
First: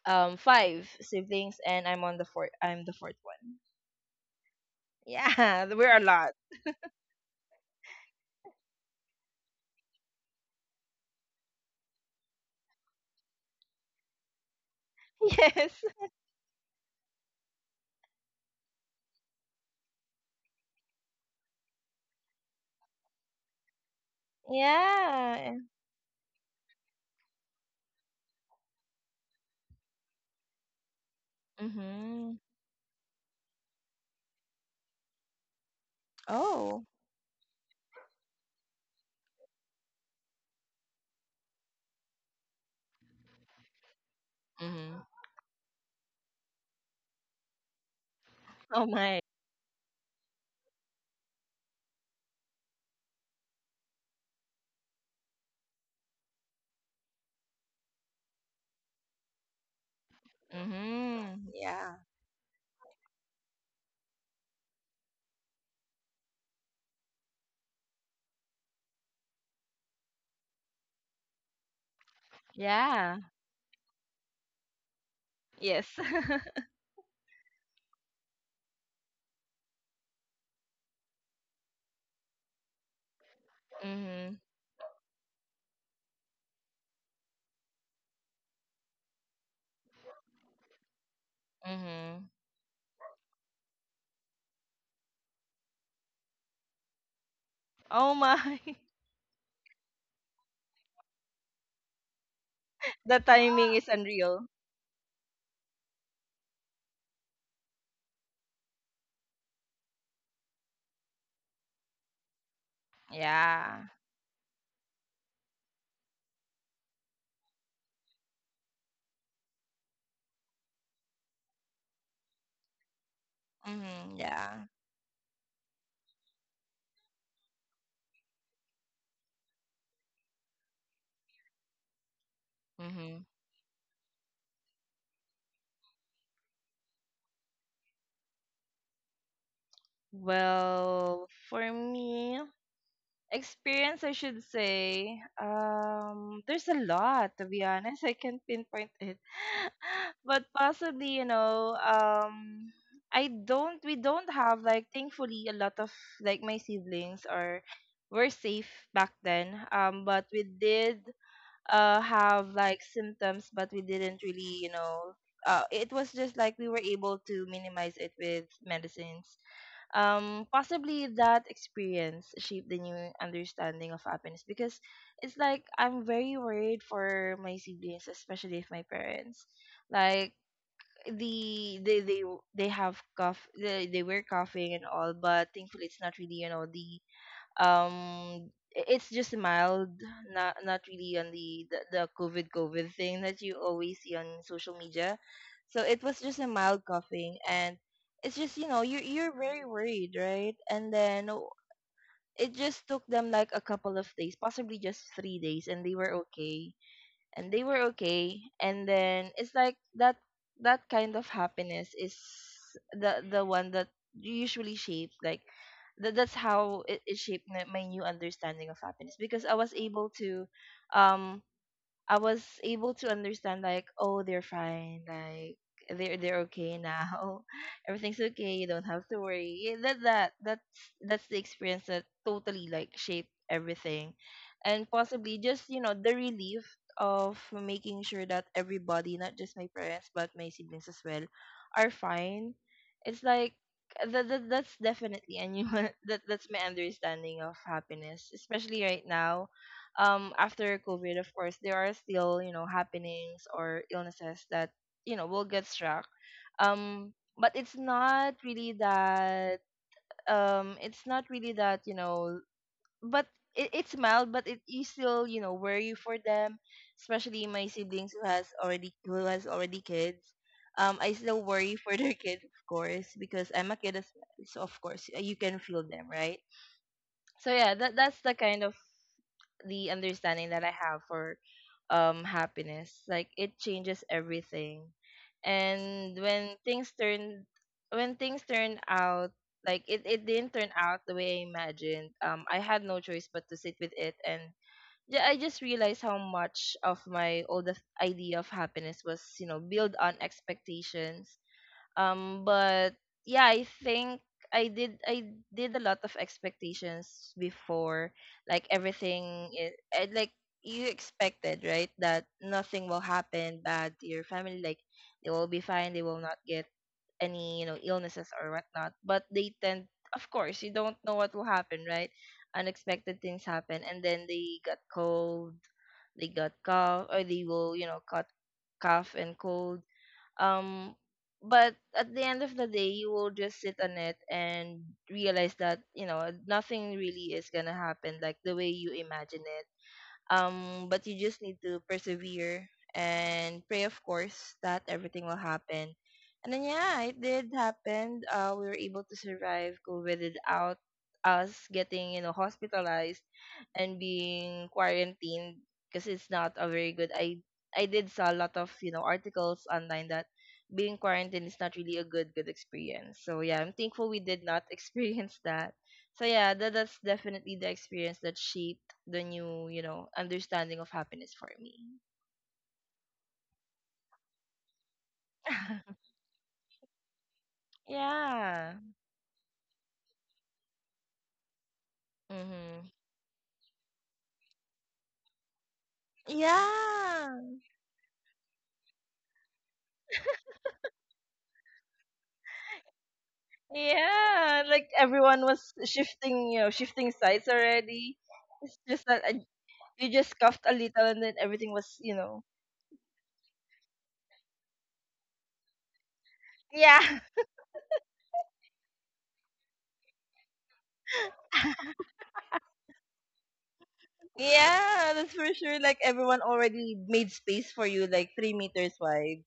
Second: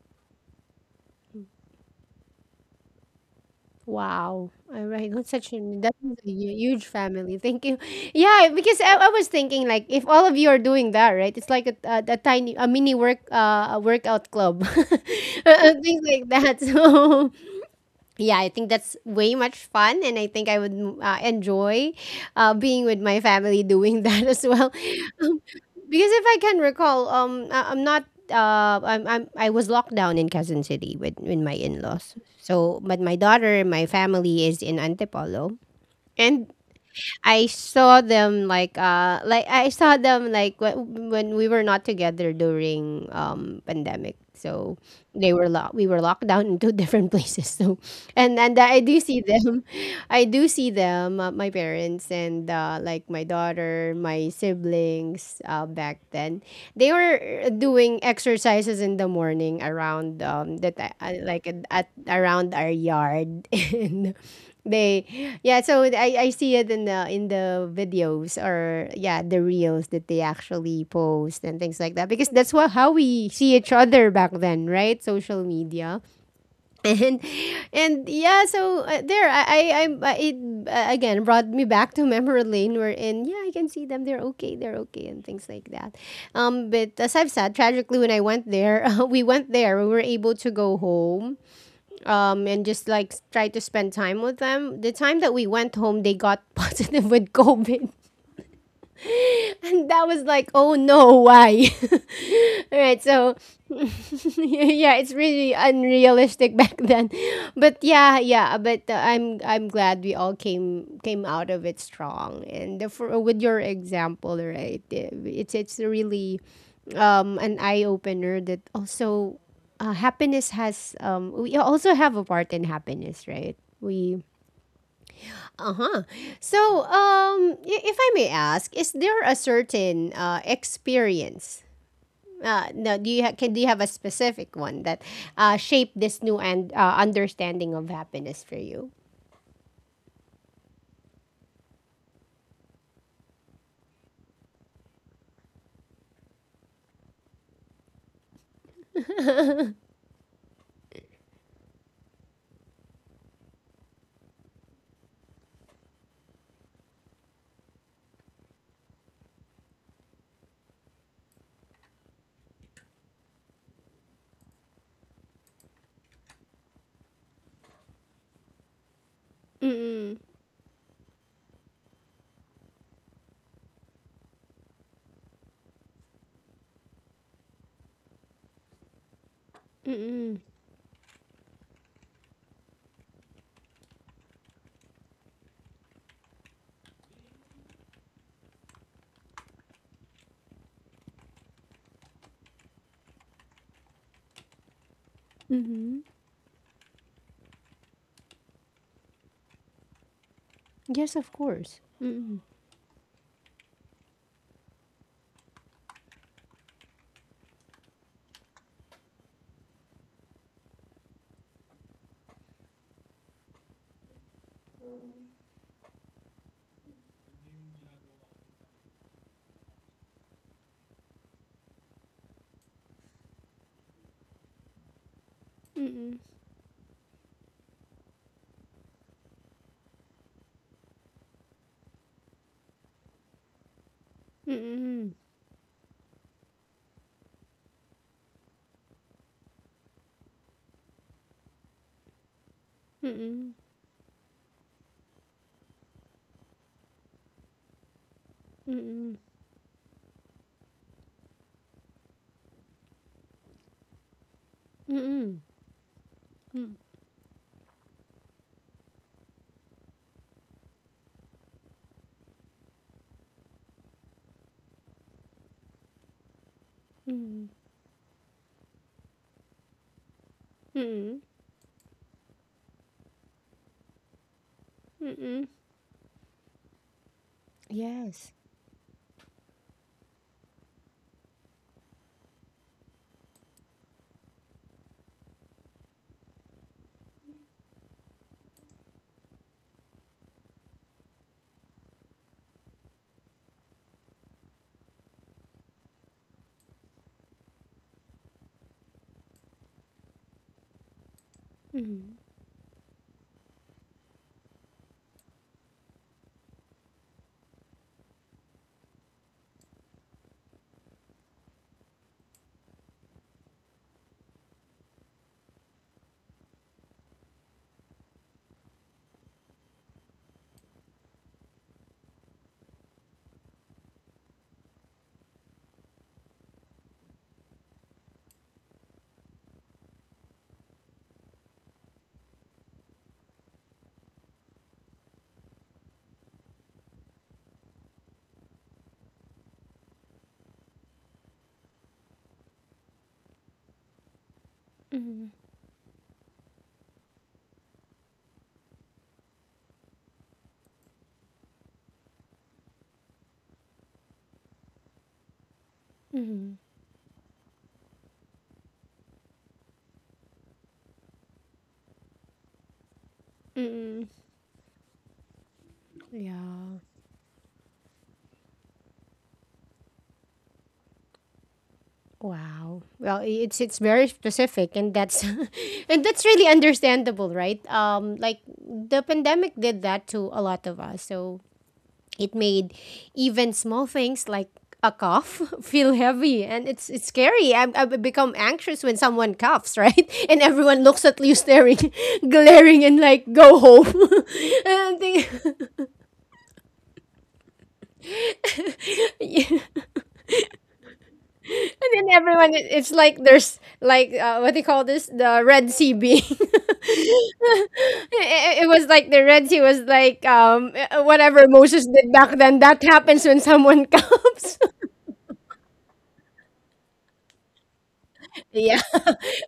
[SPEAKER 2] Five siblings and I'm on the fourth. I'm the fourth one.
[SPEAKER 1] Wow. All right. That's such a,
[SPEAKER 2] Yeah,
[SPEAKER 1] that
[SPEAKER 2] we're a
[SPEAKER 1] is a
[SPEAKER 2] lot.
[SPEAKER 1] huge family. Thank you. Yeah, because I was thinking, like, if all of you are doing that, right? It's like a tiny a mini work a workout club.
[SPEAKER 2] Yes.
[SPEAKER 1] Things like that. So, yeah, I think that's way much fun, and I think I would enjoy being with my family doing that as well.
[SPEAKER 2] Yeah.
[SPEAKER 1] Because if I can recall, I'm not. I was locked down in Quezon City with my in laws.
[SPEAKER 2] Mhm.
[SPEAKER 1] So, but my daughter, my family is in Antipolo, and
[SPEAKER 2] Oh.
[SPEAKER 1] I saw them like I saw them like when we were not together during pandemic. So
[SPEAKER 2] Mhm.
[SPEAKER 1] they were locked. We were locked down in two different places. So and I
[SPEAKER 2] Oh
[SPEAKER 1] do
[SPEAKER 2] my.
[SPEAKER 1] see them. I do see them. My parents and like my daughter, my siblings. Back then, they were doing exercises in the morning around that like
[SPEAKER 2] Mhm.
[SPEAKER 1] at
[SPEAKER 2] Yeah.
[SPEAKER 1] around our yard, and. They, yeah. So I see it in the videos, or yeah, the reels that they actually post and things like that, because that's what how
[SPEAKER 2] Yeah.
[SPEAKER 1] we see each other back then, right? Social
[SPEAKER 2] Yes.
[SPEAKER 1] media. and and yeah. So there, I- it again brought me back to memory lane, where in yeah, I can see them. They're
[SPEAKER 2] Mhm.
[SPEAKER 1] okay. They're okay and things like that. But as I've said, tragically when I went there, we went there. We were able to go home
[SPEAKER 2] Mhm.
[SPEAKER 1] and just like try to spend time with them. The time that we went home, they got positive with COVID.
[SPEAKER 2] Oh my.
[SPEAKER 1] And that was like, oh no, why? All right,
[SPEAKER 2] The
[SPEAKER 1] so
[SPEAKER 2] timing is unreal.
[SPEAKER 1] yeah, it's really unrealistic back then, but yeah, yeah, but I'm glad we all came out of it strong. And for, with your
[SPEAKER 2] Yeah.
[SPEAKER 1] example, right, it's really an eye opener that also happiness has we also have a part in happiness, right?
[SPEAKER 2] Mhm.
[SPEAKER 1] We
[SPEAKER 2] Yeah.
[SPEAKER 1] uh-huh. So, if I may ask, is there a certain experience? No, do you
[SPEAKER 2] Mhm.
[SPEAKER 1] ha- can do you have a specific one that shaped this new and understanding of happiness for you?
[SPEAKER 2] Well, for me. Experience, I should say. There's a lot to be honest. I can't pinpoint it, but possibly, you know, I don't. We don't have like, thankfully, a lot of like my siblings or were safe back then. But we did have like symptoms, but we didn't really, you know, it was just like we were able to minimize it with medicines.
[SPEAKER 1] Mm-mm.
[SPEAKER 2] Possibly that experience shaped the new understanding of happiness, because it's like I'm very worried for my siblings, especially if my parents, like
[SPEAKER 1] Mm-mm.
[SPEAKER 2] the they they they have cough, they were coughing and all, but thankfully it's not really, you know, the um it's just mild, not not really on the, the COVID COVID thing that you always see on social media. So
[SPEAKER 1] Mm-hmm.
[SPEAKER 2] it was just a mild coughing, and it's just, you know, you're very worried, right? And
[SPEAKER 1] Yes, of
[SPEAKER 2] then oh,
[SPEAKER 1] course. Mm-mm.
[SPEAKER 2] it just took them like a couple of days, possibly just 3 days, and they were okay, and they were okay, and then it's like that, that kind of happiness is the one that usually shaped like that, that's how it shaped my new understanding of happiness, because I was able to um I was able to understand like, oh, they're fine, like
[SPEAKER 1] Mm-mm.
[SPEAKER 2] they're okay now. Everything's okay. You don't have to worry. Yeah, that that that's the experience that totally like shaped everything, and
[SPEAKER 1] Mm-mm.
[SPEAKER 2] possibly just, you know, the relief of making sure that everybody, not just my parents but my siblings as well, are fine. It's like
[SPEAKER 1] Mm-mm.
[SPEAKER 2] that, that that's definitely and you that that's my understanding of happiness, especially right
[SPEAKER 1] Mm-mm.
[SPEAKER 2] now after COVID. Of course there are still, you know, happenings or illnesses that you know
[SPEAKER 1] Mm-mm.
[SPEAKER 2] will get struck. But it's not really that it's not really that, you know, but it, it's mild, but it you still, you know, worry for them, especially
[SPEAKER 1] Mm-mm.
[SPEAKER 2] my siblings who has already kids. I
[SPEAKER 1] Mm-mm.
[SPEAKER 2] still worry for their kids, of course, because I'm a kid as well, so of course you
[SPEAKER 1] Mm-mm.
[SPEAKER 2] can feel them, right? So yeah, that that's
[SPEAKER 1] Yes.
[SPEAKER 2] the kind, the understanding that I have for happiness. Like it changes everything. And when things turn, when things turn out like it didn't turn out the way I imagined. Um, I had no choice but to sit with it, and ju- I just realized how much of my old idea of happiness was, you know, built on expectations.
[SPEAKER 1] Mm-mm.
[SPEAKER 2] But yeah, I think I did a lot of expectations before, like everything is, and, like you expected, right, that nothing will happen bad to your family, like they will be fine, they will not get any, you know, illnesses or whatnot, but they tend of course you don't know what will happen, right? Unexpected things happen, and then they got cold, they got cough, or they will, you know, cut cough and cold. um but at the end of the day, you will just sit on it and realize that, you know, nothing really is gonna happen like the way you imagine it. But you just need to persevere, and pray of course that everything
[SPEAKER 1] Mm-mm.
[SPEAKER 2] will happen. And then yeah, it did happen, we were able to survive COVID without us getting, you know, hospitalized and being quarantined, because it's not a very good I did saw a lot of, you know, articles online that being quarantined is not really a good good experience. So yeah, I'm
[SPEAKER 1] Mm-mm.
[SPEAKER 2] thankful we did not experience that. So yeah, that,
[SPEAKER 1] Yeah.
[SPEAKER 2] that's definitely the experience that shaped the new, you know, understanding of happiness for me.
[SPEAKER 1] Wow. Well, it's very specific, and that's and that's really understandable, right? Like
[SPEAKER 2] Yeah.
[SPEAKER 1] the pandemic did that to a lot of us. So it made
[SPEAKER 2] Mm-hmm.
[SPEAKER 1] even small things like a cough feel heavy, and it's
[SPEAKER 2] Yeah.
[SPEAKER 1] scary. I become anxious when someone coughs, right? And everyone looks at you staring, glaring and like go home.
[SPEAKER 2] Yeah.
[SPEAKER 1] And
[SPEAKER 2] Like
[SPEAKER 1] I'm
[SPEAKER 2] everyone
[SPEAKER 1] thinking-
[SPEAKER 2] was shifting, you know, shifting sides already. It's just that I, you just coughed a little, and then everything
[SPEAKER 1] and
[SPEAKER 2] was,
[SPEAKER 1] then
[SPEAKER 2] you know.
[SPEAKER 1] everyone, it's like, there's like what they call this, the red sea being.
[SPEAKER 2] Yeah.
[SPEAKER 1] It was like the Red Sea was like, whatever Moses did back then. That happens when someone comes.
[SPEAKER 2] Yeah, that's for sure. Like everyone already made space for you, like three
[SPEAKER 1] Yeah,
[SPEAKER 2] meters wide.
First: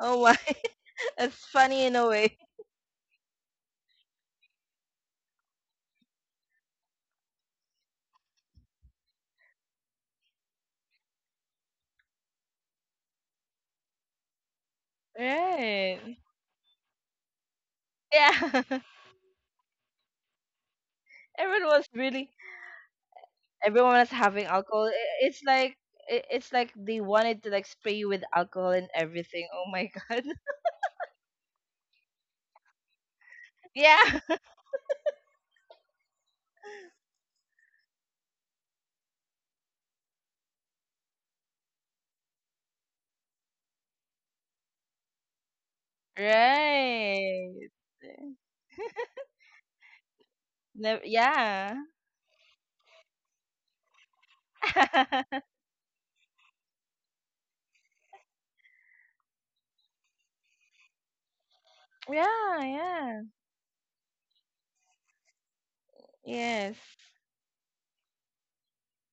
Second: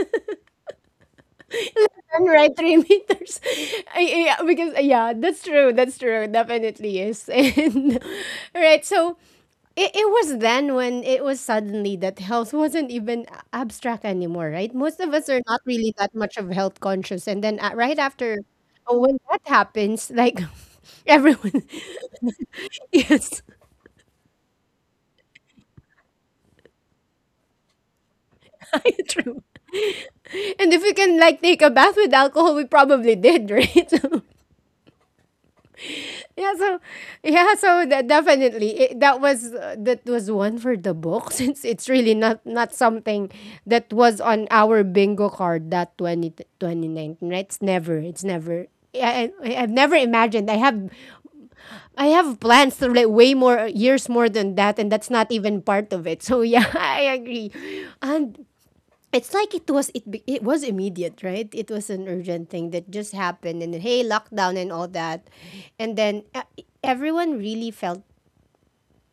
[SPEAKER 2] Oh my. That's funny in a
[SPEAKER 1] and
[SPEAKER 2] way.
[SPEAKER 1] right 3 meters. Yeah, because yeah, that's true. That's true. Definitely is. And right, so it was then when it was suddenly that health wasn't even abstract anymore. Right, most of us are not really that
[SPEAKER 2] Right.
[SPEAKER 1] much of health conscious, and then right after
[SPEAKER 2] Yeah.
[SPEAKER 1] when that happens, like, everyone,
[SPEAKER 2] Everyone was really
[SPEAKER 1] yes,
[SPEAKER 2] everyone was having alcohol. I- It's like it's like they wanted to like spray you with alcohol and
[SPEAKER 1] true.
[SPEAKER 2] everything. Oh my god.
[SPEAKER 1] And if we can like take a bath with alcohol, we probably did, right?
[SPEAKER 2] Yeah.
[SPEAKER 1] So, yeah, so yeah, so that definitely that was one for the book, since it's really not something that was on our bingo card that 2019, right? It's
[SPEAKER 2] Right.
[SPEAKER 1] never, it's never. I've never imagined.
[SPEAKER 2] Never, yeah.
[SPEAKER 1] I have plans to like way more years more than that, and that's not even part of it. So yeah, I agree. And it's like it was immediate, right? It was an urgent
[SPEAKER 2] Yeah,
[SPEAKER 1] thing that just
[SPEAKER 2] yeah.
[SPEAKER 1] happened, and then, hey, lockdown and all that, and then
[SPEAKER 2] Yes.
[SPEAKER 1] everyone really felt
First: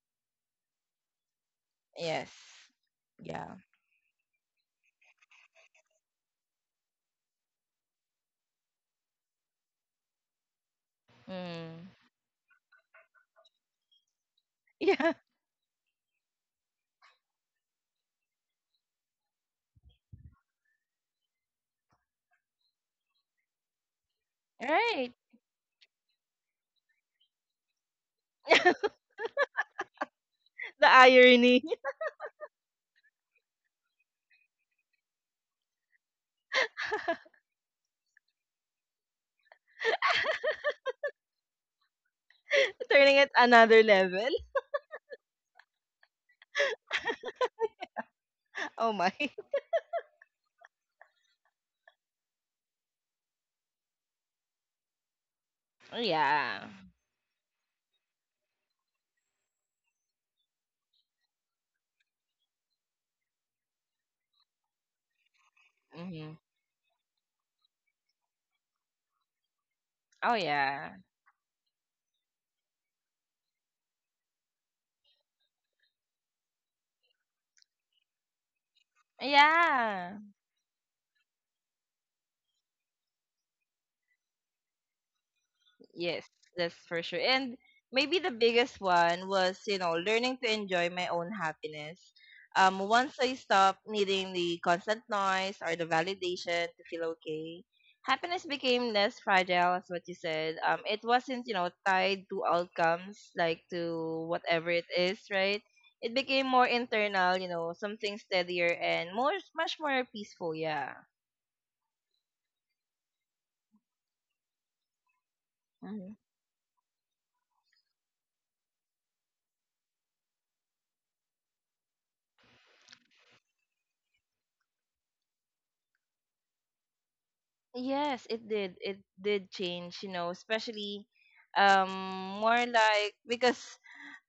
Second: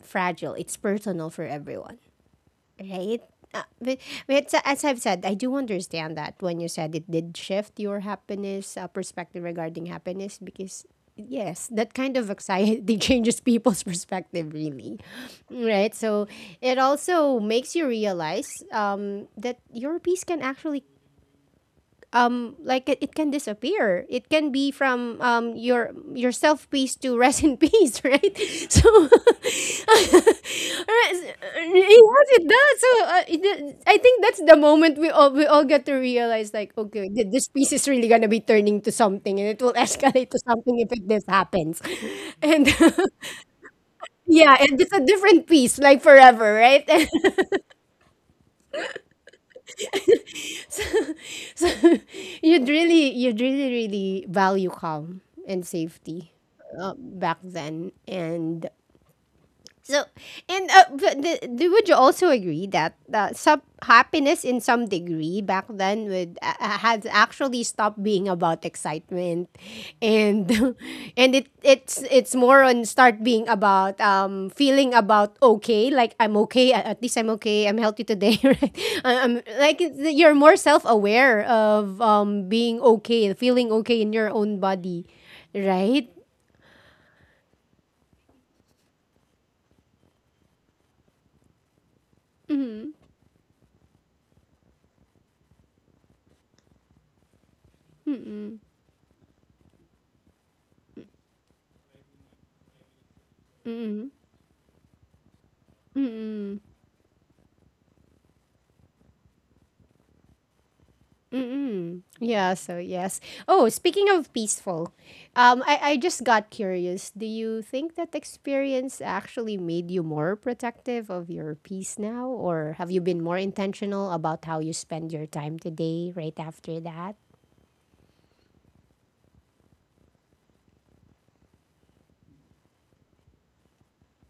[SPEAKER 1] fragile. It's personal for everyone,
[SPEAKER 2] Yes.
[SPEAKER 1] right?
[SPEAKER 2] Yeah.
[SPEAKER 1] But, but as I've said, I do understand that when you said it did shift your happiness, perspective regarding happiness, because yes,
[SPEAKER 2] Mm.
[SPEAKER 1] that kind of anxiety changes people's perspective, really.
[SPEAKER 2] Yeah.
[SPEAKER 1] Right? So it also makes you realize that your peace can actually, like it can disappear, it can be
[SPEAKER 2] Right.
[SPEAKER 1] from your self peace to rest in peace, right? So
[SPEAKER 2] The irony.
[SPEAKER 1] yes, it does. So I think that's the moment we all get to realize, like, okay, this piece is really gonna be turning to something, and it will escalate to something if it this happens. And
[SPEAKER 2] Turning it another level.
[SPEAKER 1] yeah, and it's a different piece like forever, right?
[SPEAKER 2] Oh my.
[SPEAKER 1] So you'd really really value calm and safety
[SPEAKER 2] Yeah.
[SPEAKER 1] back then, and so, and but the, would you also agree that some happiness in some degree back then
[SPEAKER 2] hmm
[SPEAKER 1] would has actually stopped being about excitement,
[SPEAKER 2] Oh
[SPEAKER 1] and
[SPEAKER 2] yeah.
[SPEAKER 1] and it's more on start being about, feeling about okay, like I'm okay, at least I'm okay, I'm healthy today, right? I'm like
[SPEAKER 2] Yeah.
[SPEAKER 1] you're more self aware of, being okay, feeling okay in your own body, right?
[SPEAKER 2] Yes, that's for sure. And maybe the biggest one was, you know, learning to enjoy my own happiness. Once I stopped needing the constant noise or the validation to feel okay, happiness became less fragile, as what you said. It wasn't, you know, tied to outcomes, like to whatever it is, right? It became
[SPEAKER 1] Mm-mm.
[SPEAKER 2] more internal, you know, something steadier and more, much more peaceful. Yeah.
[SPEAKER 1] Mm-mm. Yeah, so yes. Oh, speaking of peaceful, I just got curious. Do you think that experience actually made you more protective of your peace now? Or have you been more intentional about how you spend your time today right after that?
[SPEAKER 2] Yes, it did. It did change, you know, especially um more like because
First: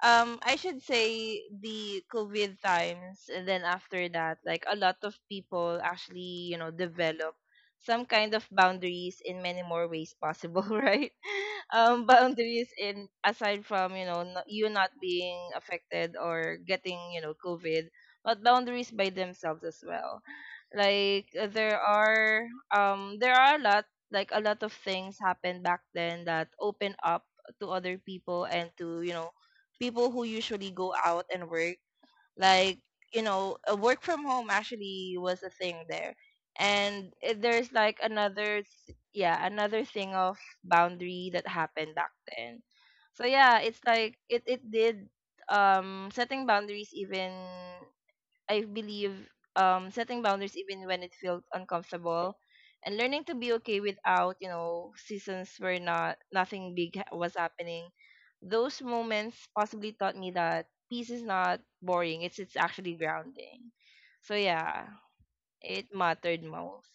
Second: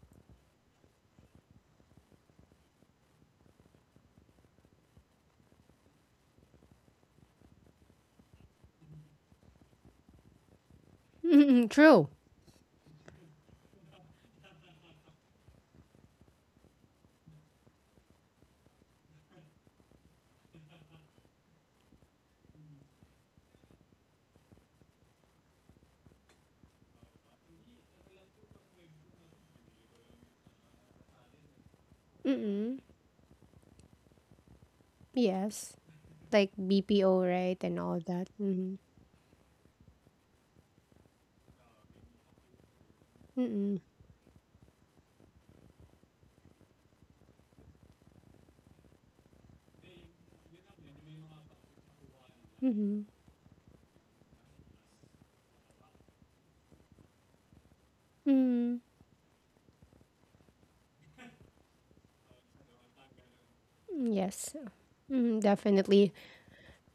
[SPEAKER 2] I should say the COVID times and then after that, like a lot of people actually, you know, develop some kind of boundaries in many more ways possible, right?
[SPEAKER 1] Mm-mm, true.
[SPEAKER 2] Boundaries in aside from, you know, you not being affected or getting, you know, COVID, but boundaries by themselves as well. Like there are a lot like a lot of things happened back then that open up to other people and to, you know, people who usually go out and work like,
[SPEAKER 1] Mm-mm.
[SPEAKER 2] you know, a work from home actually was a
[SPEAKER 1] Yes.
[SPEAKER 2] thing there
[SPEAKER 1] Like
[SPEAKER 2] and
[SPEAKER 1] BPO, right?
[SPEAKER 2] there's
[SPEAKER 1] And
[SPEAKER 2] like
[SPEAKER 1] all that.
[SPEAKER 2] another
[SPEAKER 1] Mm-hmm.
[SPEAKER 2] yeah another thing of boundary that happened back then. So yeah,
[SPEAKER 1] Mm-mm.
[SPEAKER 2] it's like it did setting boundaries even I believe, setting boundaries even when it feels uncomfortable
[SPEAKER 1] Mm-hmm.
[SPEAKER 2] and
[SPEAKER 1] Mm-hmm.
[SPEAKER 2] learning to be okay without, you know, seasons where nothing big was happening.
[SPEAKER 1] Mm-hmm.
[SPEAKER 2] Those moments possibly taught me that peace is not boring. It's actually grounding. So
[SPEAKER 1] Yes.
[SPEAKER 2] yeah,
[SPEAKER 1] Mm,
[SPEAKER 2] it
[SPEAKER 1] definitely.
[SPEAKER 2] mattered most.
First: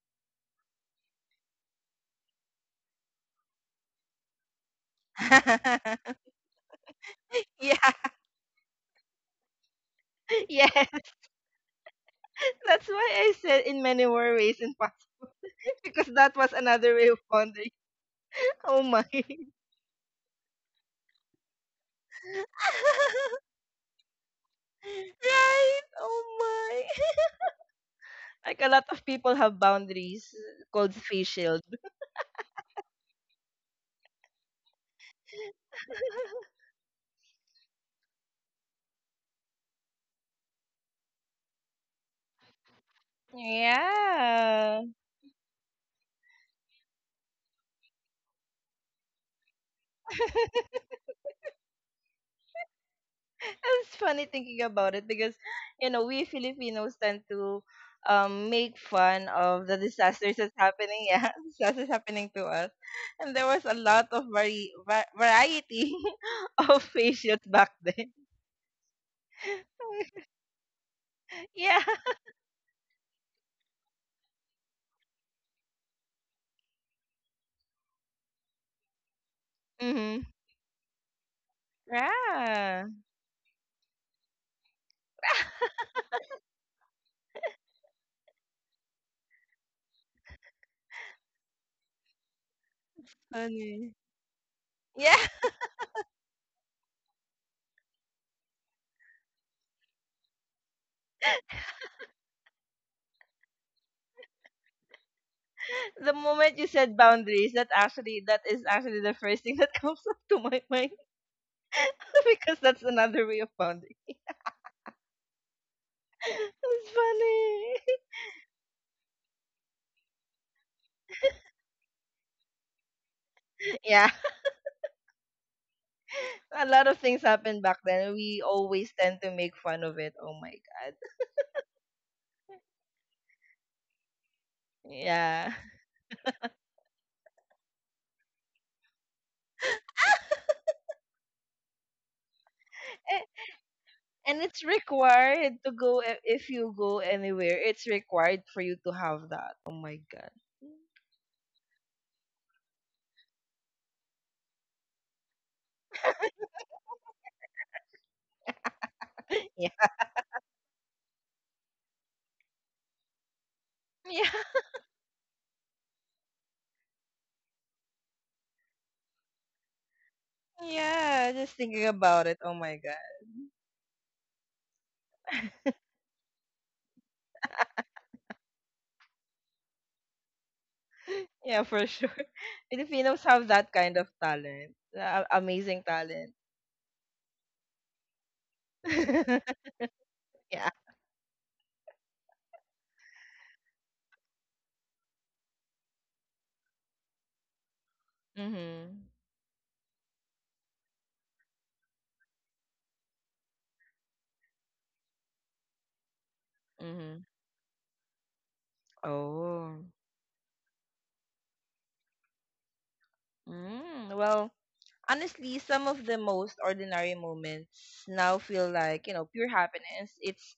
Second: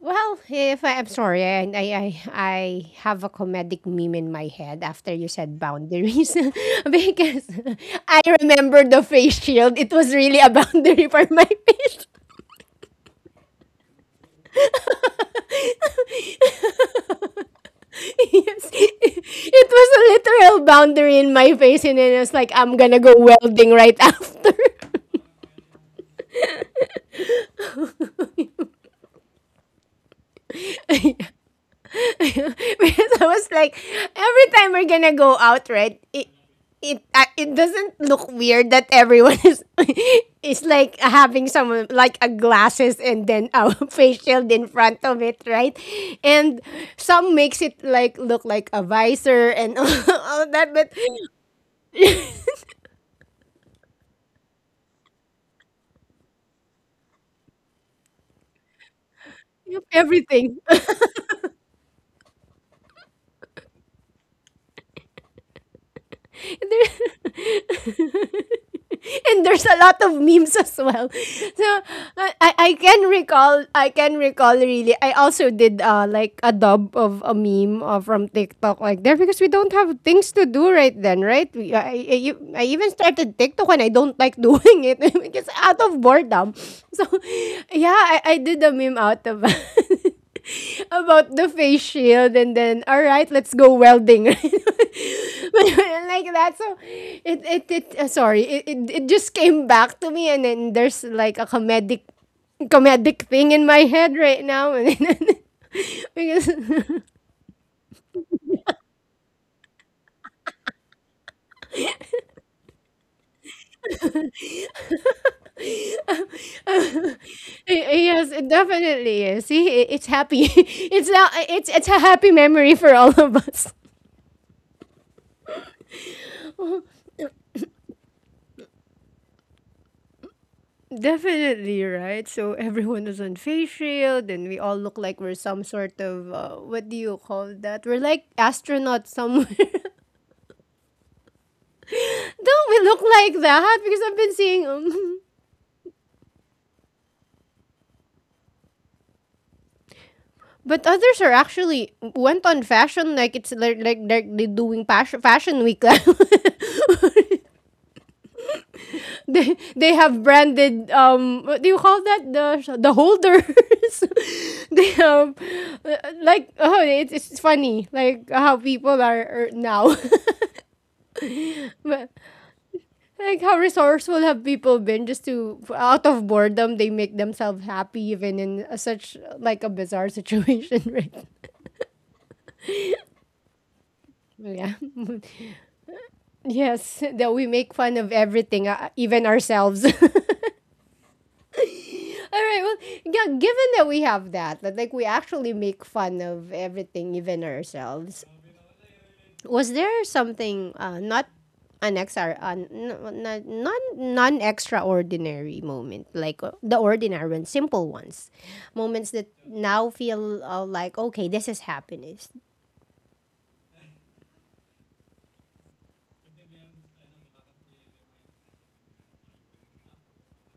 [SPEAKER 1] Well, if I'm sorry, I I have a comedic meme in my head after you said boundaries, because
[SPEAKER 2] Yeah.
[SPEAKER 1] I remember the face shield. It was really a
[SPEAKER 2] Yes.
[SPEAKER 1] boundary for my face.
[SPEAKER 2] That's why I said in many more ways in possible because that was another way of pondering.
[SPEAKER 1] Yes,
[SPEAKER 2] Oh my.
[SPEAKER 1] it was a literal boundary in my face, and then I was like, I'm gonna go welding right after.
[SPEAKER 2] Right? Oh my. Like a lot of people have boundaries called face shield.
[SPEAKER 1] Because I was like, every time we're gonna go out, right? It it uh, it doesn't look weird that everyone is is like having someone like a glasses and then a face shield in
[SPEAKER 2] Yeah.
[SPEAKER 1] front of it, right? And some makes it like look like a visor and all that, but
[SPEAKER 2] It's funny thinking about it because, you know, we Filipinos tend to, make fun of the disasters that's
[SPEAKER 1] everything.
[SPEAKER 2] happening. Yeah, disasters happening to us. And there was a lot of variety of facials back then.
[SPEAKER 1] And there's a lot of memes as well. So,
[SPEAKER 2] Yeah.
[SPEAKER 1] I can recall really. I also did like a dub of a meme from TikTok like there because we don't have
[SPEAKER 2] Mm-hmm.
[SPEAKER 1] things to do right then, right? We, I, you- I
[SPEAKER 2] Yeah.
[SPEAKER 1] even started TikTok when I don't like doing it because out of boredom. So yeah, I did a meme out of about the face shield, and then all right, let's go
[SPEAKER 2] Funny.
[SPEAKER 1] welding like
[SPEAKER 2] Yeah.
[SPEAKER 1] that. So it sorry, it just came back to me, and then there's like a comedic thing in my head right now, and then,
[SPEAKER 2] The
[SPEAKER 1] because
[SPEAKER 2] moment you said boundaries, that actually that is actually the first thing that comes up to my mind because that's another way of boundaries. It's funny.
[SPEAKER 1] yes, it definitely is. See, it's happy. It's a happy memory for all of us.
[SPEAKER 2] Yeah, a lot of things happened back then. We always tend to make fun of it. Oh my god.
[SPEAKER 1] Definitely, right? So everyone was on face shield and we all look like we're
[SPEAKER 2] Yeah.
[SPEAKER 1] some sort of, what do you call that? We're like astronauts somewhere. Don't we look
[SPEAKER 2] Eh,
[SPEAKER 1] like that? Because I've been
[SPEAKER 2] and it's
[SPEAKER 1] seeing,
[SPEAKER 2] required to go if you go anywhere. It's required for you to have that. Oh my god.
[SPEAKER 1] but others are actually went on fashion, like it's like they're doing fashion week. They
[SPEAKER 2] Yeah.
[SPEAKER 1] have branded, what do you call that, the holders.
[SPEAKER 2] Yeah.
[SPEAKER 1] They have, uh, like, oh, it's funny like how people are now.
[SPEAKER 2] Yeah. Just thinking
[SPEAKER 1] But
[SPEAKER 2] about it. Oh my god.
[SPEAKER 1] like, how resourceful have people been? Just to, out of boredom, they make themselves happy even in such like a bizarre situation, right?
[SPEAKER 2] Yeah, for sure. Filipinos have that kind of talent.
[SPEAKER 1] Yeah.
[SPEAKER 2] Amazing talent.
[SPEAKER 1] Yes, that we make fun of everything, even ourselves.
[SPEAKER 2] Yeah.
[SPEAKER 1] All right. Well, yeah, given that we have that like, we actually make fun of everything, even ourselves.
[SPEAKER 2] Mhm.
[SPEAKER 1] Was there something, not non extraordinary moment, like, the
[SPEAKER 2] Mhm.
[SPEAKER 1] ordinary ones, simple ones, moments that
[SPEAKER 2] Oh.
[SPEAKER 1] now feel, like, okay, this is happiness.
[SPEAKER 2] Well, honestly, some of the most ordinary moments now feel like, you know, pure happiness. It's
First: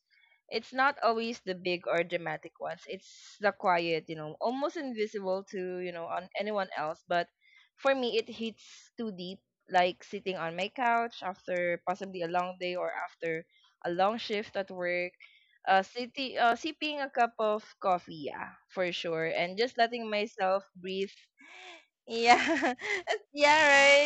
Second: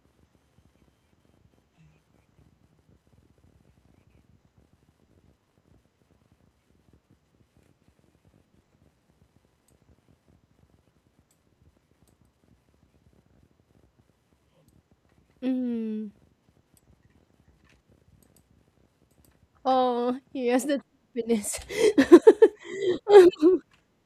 [SPEAKER 2] it's not always the big or dramatic ones. It's the quiet, you know, almost invisible to, you know, on anyone else, but for me it hits too deep, like sitting on my couch after possibly a long day or after a long shift at work.
[SPEAKER 1] Mm.
[SPEAKER 2] Sitting, sipping a cup of coffee, yeah, for sure, and just letting
[SPEAKER 1] Oh
[SPEAKER 2] myself
[SPEAKER 1] yes, that's
[SPEAKER 2] breathe.
[SPEAKER 1] happiness.
[SPEAKER 2] Yeah, yeah,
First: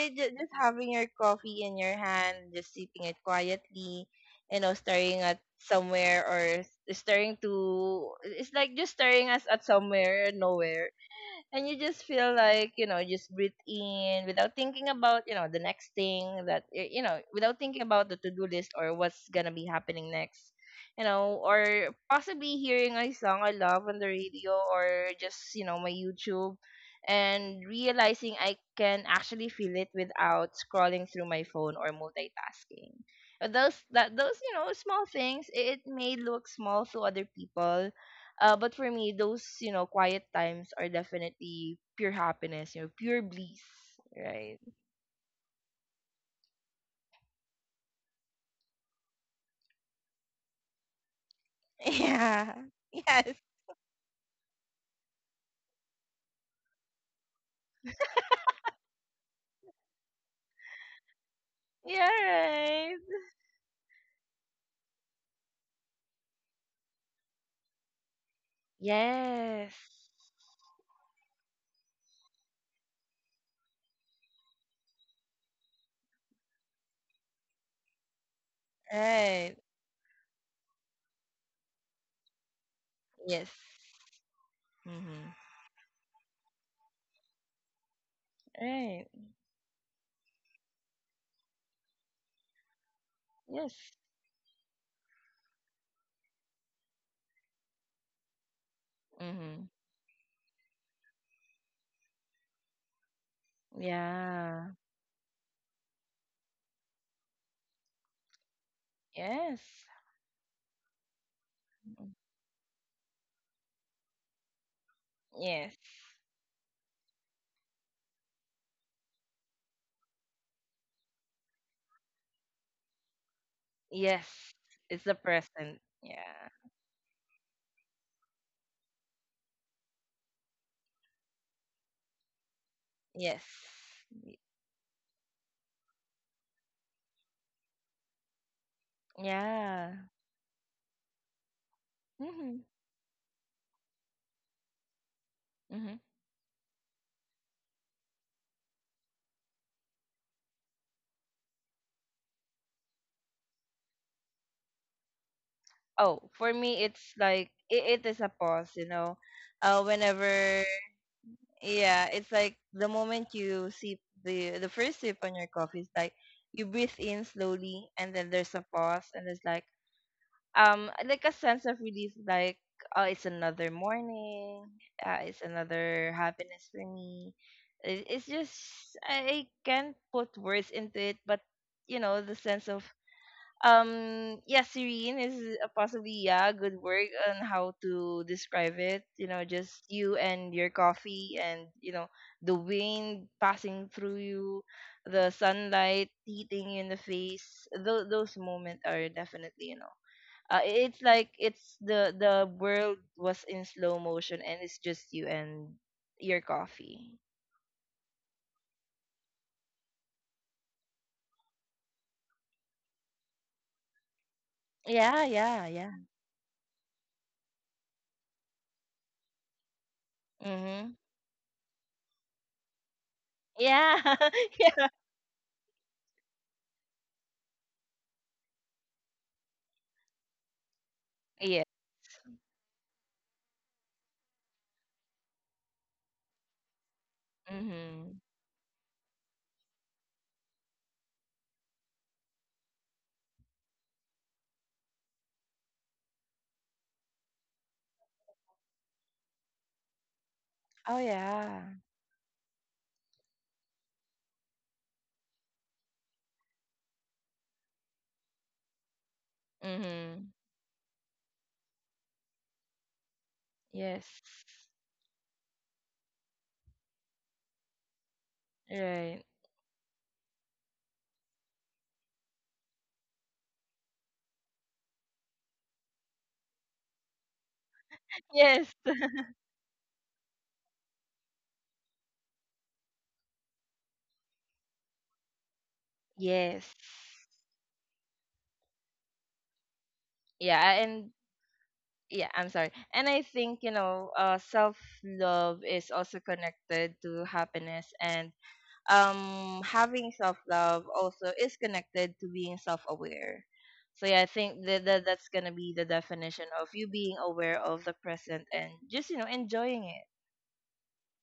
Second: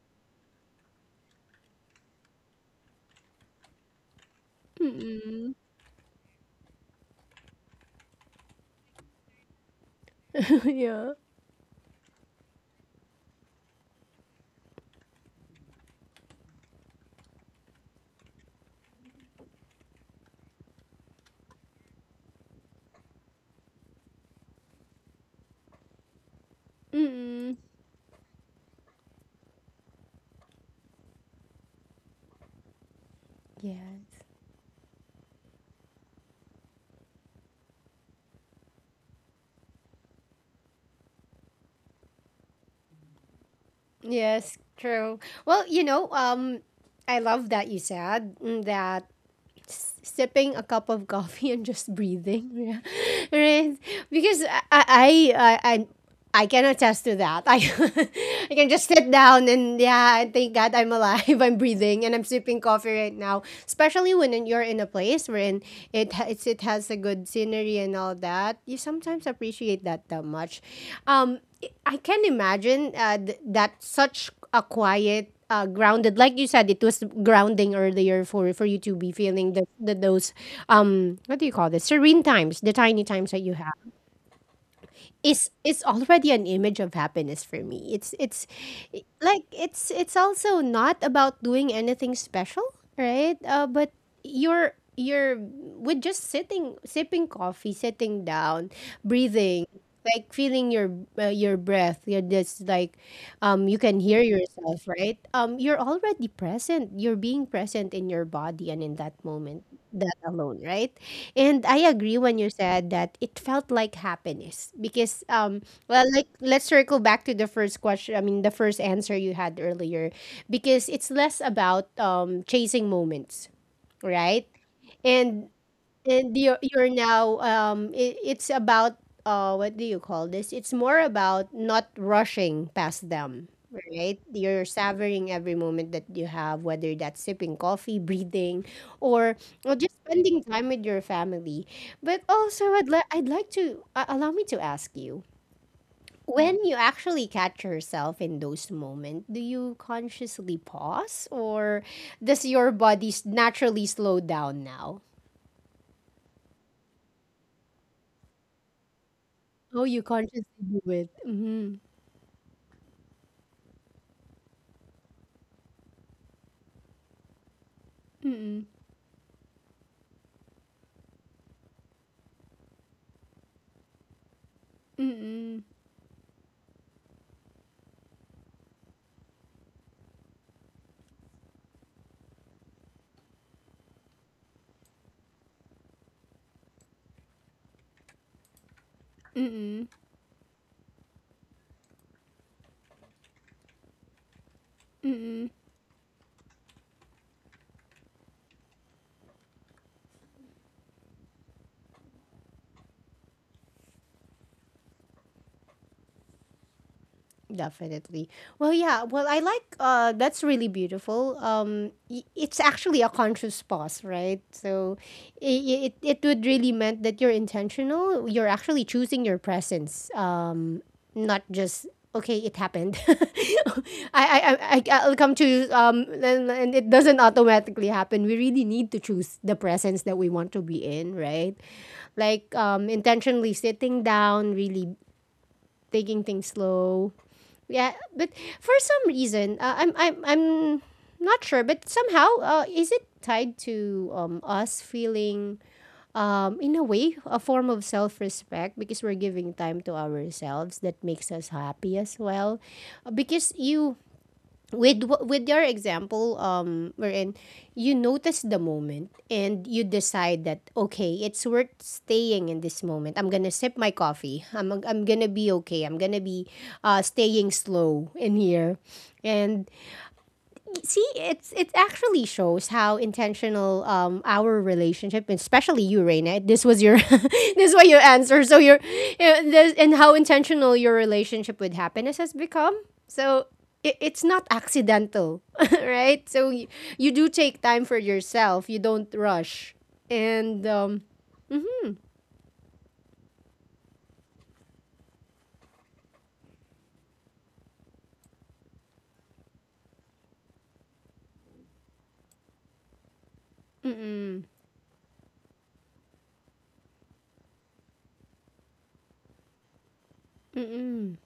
[SPEAKER 2] right. Just having your coffee in your hand, just sipping it quietly, you know, staring at
[SPEAKER 1] Mm-mm.
[SPEAKER 2] somewhere or staring to. It's like just staring us at somewhere, nowhere,
[SPEAKER 1] Yeah.
[SPEAKER 2] and you just feel like, you know, just breathe in without thinking about, you know, the next thing you know, without thinking about the to-do list or what's gonna be happening next, you know, or possibly hearing a song I love on the radio or just, you know, my YouTube,
[SPEAKER 1] Mm-mm.
[SPEAKER 2] and realizing I can actually feel it without scrolling through my phone or multitasking. Those
[SPEAKER 1] Yeah.
[SPEAKER 2] that those, you know, small things, it may look small to other people, but for me, those, you know, quiet times are definitely pure happiness. You know, pure bliss. Right.
[SPEAKER 1] Yes, true. Well, I love that you said, that sipping a cup of coffee and just
[SPEAKER 2] Yeah.
[SPEAKER 1] breathing,
[SPEAKER 2] Yes.
[SPEAKER 1] right? Because I can attest to that. I I can just sit down, and yeah, and thank God I'm alive. I'm breathing
[SPEAKER 2] Yeah.
[SPEAKER 1] and I'm sipping coffee
[SPEAKER 2] Right.
[SPEAKER 1] right now. Especially when you're in a place wherein it has a good scenery and all that. You sometimes
[SPEAKER 2] Yes.
[SPEAKER 1] appreciate that that much. Um, I can imagine, that such a quiet, grounded, like you said, it was grounding earlier for you to be feeling
[SPEAKER 2] Right.
[SPEAKER 1] the those, what do you call this, serene times, the tiny times that
[SPEAKER 2] Yes.
[SPEAKER 1] you have,
[SPEAKER 2] Mhm.
[SPEAKER 1] is already an image of happiness for me. It's
[SPEAKER 2] Right.
[SPEAKER 1] it's also not about doing anything special, right?
[SPEAKER 2] Yes.
[SPEAKER 1] But you're with just sitting, sipping coffee, sitting down, breathing,
[SPEAKER 2] Mhm.
[SPEAKER 1] like feeling your breath. You're just like, you can hear
[SPEAKER 2] Yeah.
[SPEAKER 1] yourself, right? You're already present. You're being present in your body and in that moment,
[SPEAKER 2] Yes.
[SPEAKER 1] that alone, right? And I
[SPEAKER 2] Mhm.
[SPEAKER 1] agree when you said that it felt like happiness because,
[SPEAKER 2] Yes.
[SPEAKER 1] well, like, let's circle back to the first question. I mean, the first answer you had earlier, because it's less about, chasing moments, right?
[SPEAKER 2] Yes. It's the
[SPEAKER 1] And
[SPEAKER 2] present. Yeah.
[SPEAKER 1] and you're now, it's about, what do you call this, it's more about not rushing past
[SPEAKER 2] Yes.
[SPEAKER 1] them, right? You're savoring every moment that you have, whether that's sipping coffee, breathing, or, or
[SPEAKER 2] Yeah.
[SPEAKER 1] just spending time with your family. But also
[SPEAKER 2] Mhm.
[SPEAKER 1] I'd like to, allow me to ask you,
[SPEAKER 2] Mhm.
[SPEAKER 1] when you actually catch yourself in those moments, do you consciously pause, or does your body naturally slow down now?
[SPEAKER 2] Oh, for me, it's like it is a pause, you know.
[SPEAKER 1] Oh, you consciously
[SPEAKER 2] Whenever,
[SPEAKER 1] do it. Mm-hmm.
[SPEAKER 2] yeah, it's like the moment you sip the first sip on your coffee. It's like you breathe in slowly, and then there's
[SPEAKER 1] Mm-mm.
[SPEAKER 2] a pause, and it's like a sense of relief, like oh, it's another morning, it's
[SPEAKER 1] Mm-mm.
[SPEAKER 2] another happiness for me. It's just I can't put words into it, but you know the sense of, yeah, serene is, possibly, yeah, good work on how to describe it, you know, just
[SPEAKER 1] Mm-mm.
[SPEAKER 2] you and your coffee and, you know, the wind passing through you, the
[SPEAKER 1] Mm-mm.
[SPEAKER 2] sunlight hitting you in the face. Those moments are definitely, you know, it's like it's the world was in slow motion and it's just you and your coffee.
[SPEAKER 1] Definitely. Well, yeah. Well, I like that's really beautiful. It's actually a conscious pause, right? So
[SPEAKER 2] Yeah, yeah, yeah.
[SPEAKER 1] it would really meant that you're intentional, you're actually choosing your presence.
[SPEAKER 2] Mhm.
[SPEAKER 1] Not just, okay, it happened.
[SPEAKER 2] Yeah.
[SPEAKER 1] I, I I
[SPEAKER 2] Yeah,
[SPEAKER 1] I'll come to, and it doesn't automatically happen. We really need to choose the presence that we want to be in, right?
[SPEAKER 2] yeah.
[SPEAKER 1] Like, intentionally sitting down, really taking things slow. Yeah,
[SPEAKER 2] Mhm.
[SPEAKER 1] but for some reason, I'm not sure, but somehow, is it tied to, us feeling, in a way, a form of self-respect, because we're giving time to ourselves that
[SPEAKER 2] Oh
[SPEAKER 1] makes us
[SPEAKER 2] yeah.
[SPEAKER 1] happy as well? Because you, with with your example, wherein you notice the moment and you
[SPEAKER 2] Mm-hmm.
[SPEAKER 1] decide that, okay, it's worth staying in this moment. I'm gonna sip my
[SPEAKER 2] Yes.
[SPEAKER 1] coffee. I'm gonna be okay. I'm gonna be, staying slow in here.
[SPEAKER 2] Right.
[SPEAKER 1] And see, it actually shows how intentional, our relationship, especially you, Raina. This was your, this was your answer. So
[SPEAKER 2] Yes.
[SPEAKER 1] your, yeah, this, and how intentional your relationship with happiness has become. So it's not accidental, right? So you,
[SPEAKER 2] Yes.
[SPEAKER 1] you do take time for yourself. You don't rush, and,
[SPEAKER 2] Yeah, and yeah, I'm sorry. And I think, you know, self-love is also connected to happiness, and having self-love also is connected to being self-aware. So yeah, I think that, that's going to be the definition of you being aware of the present and just, you know, enjoying it.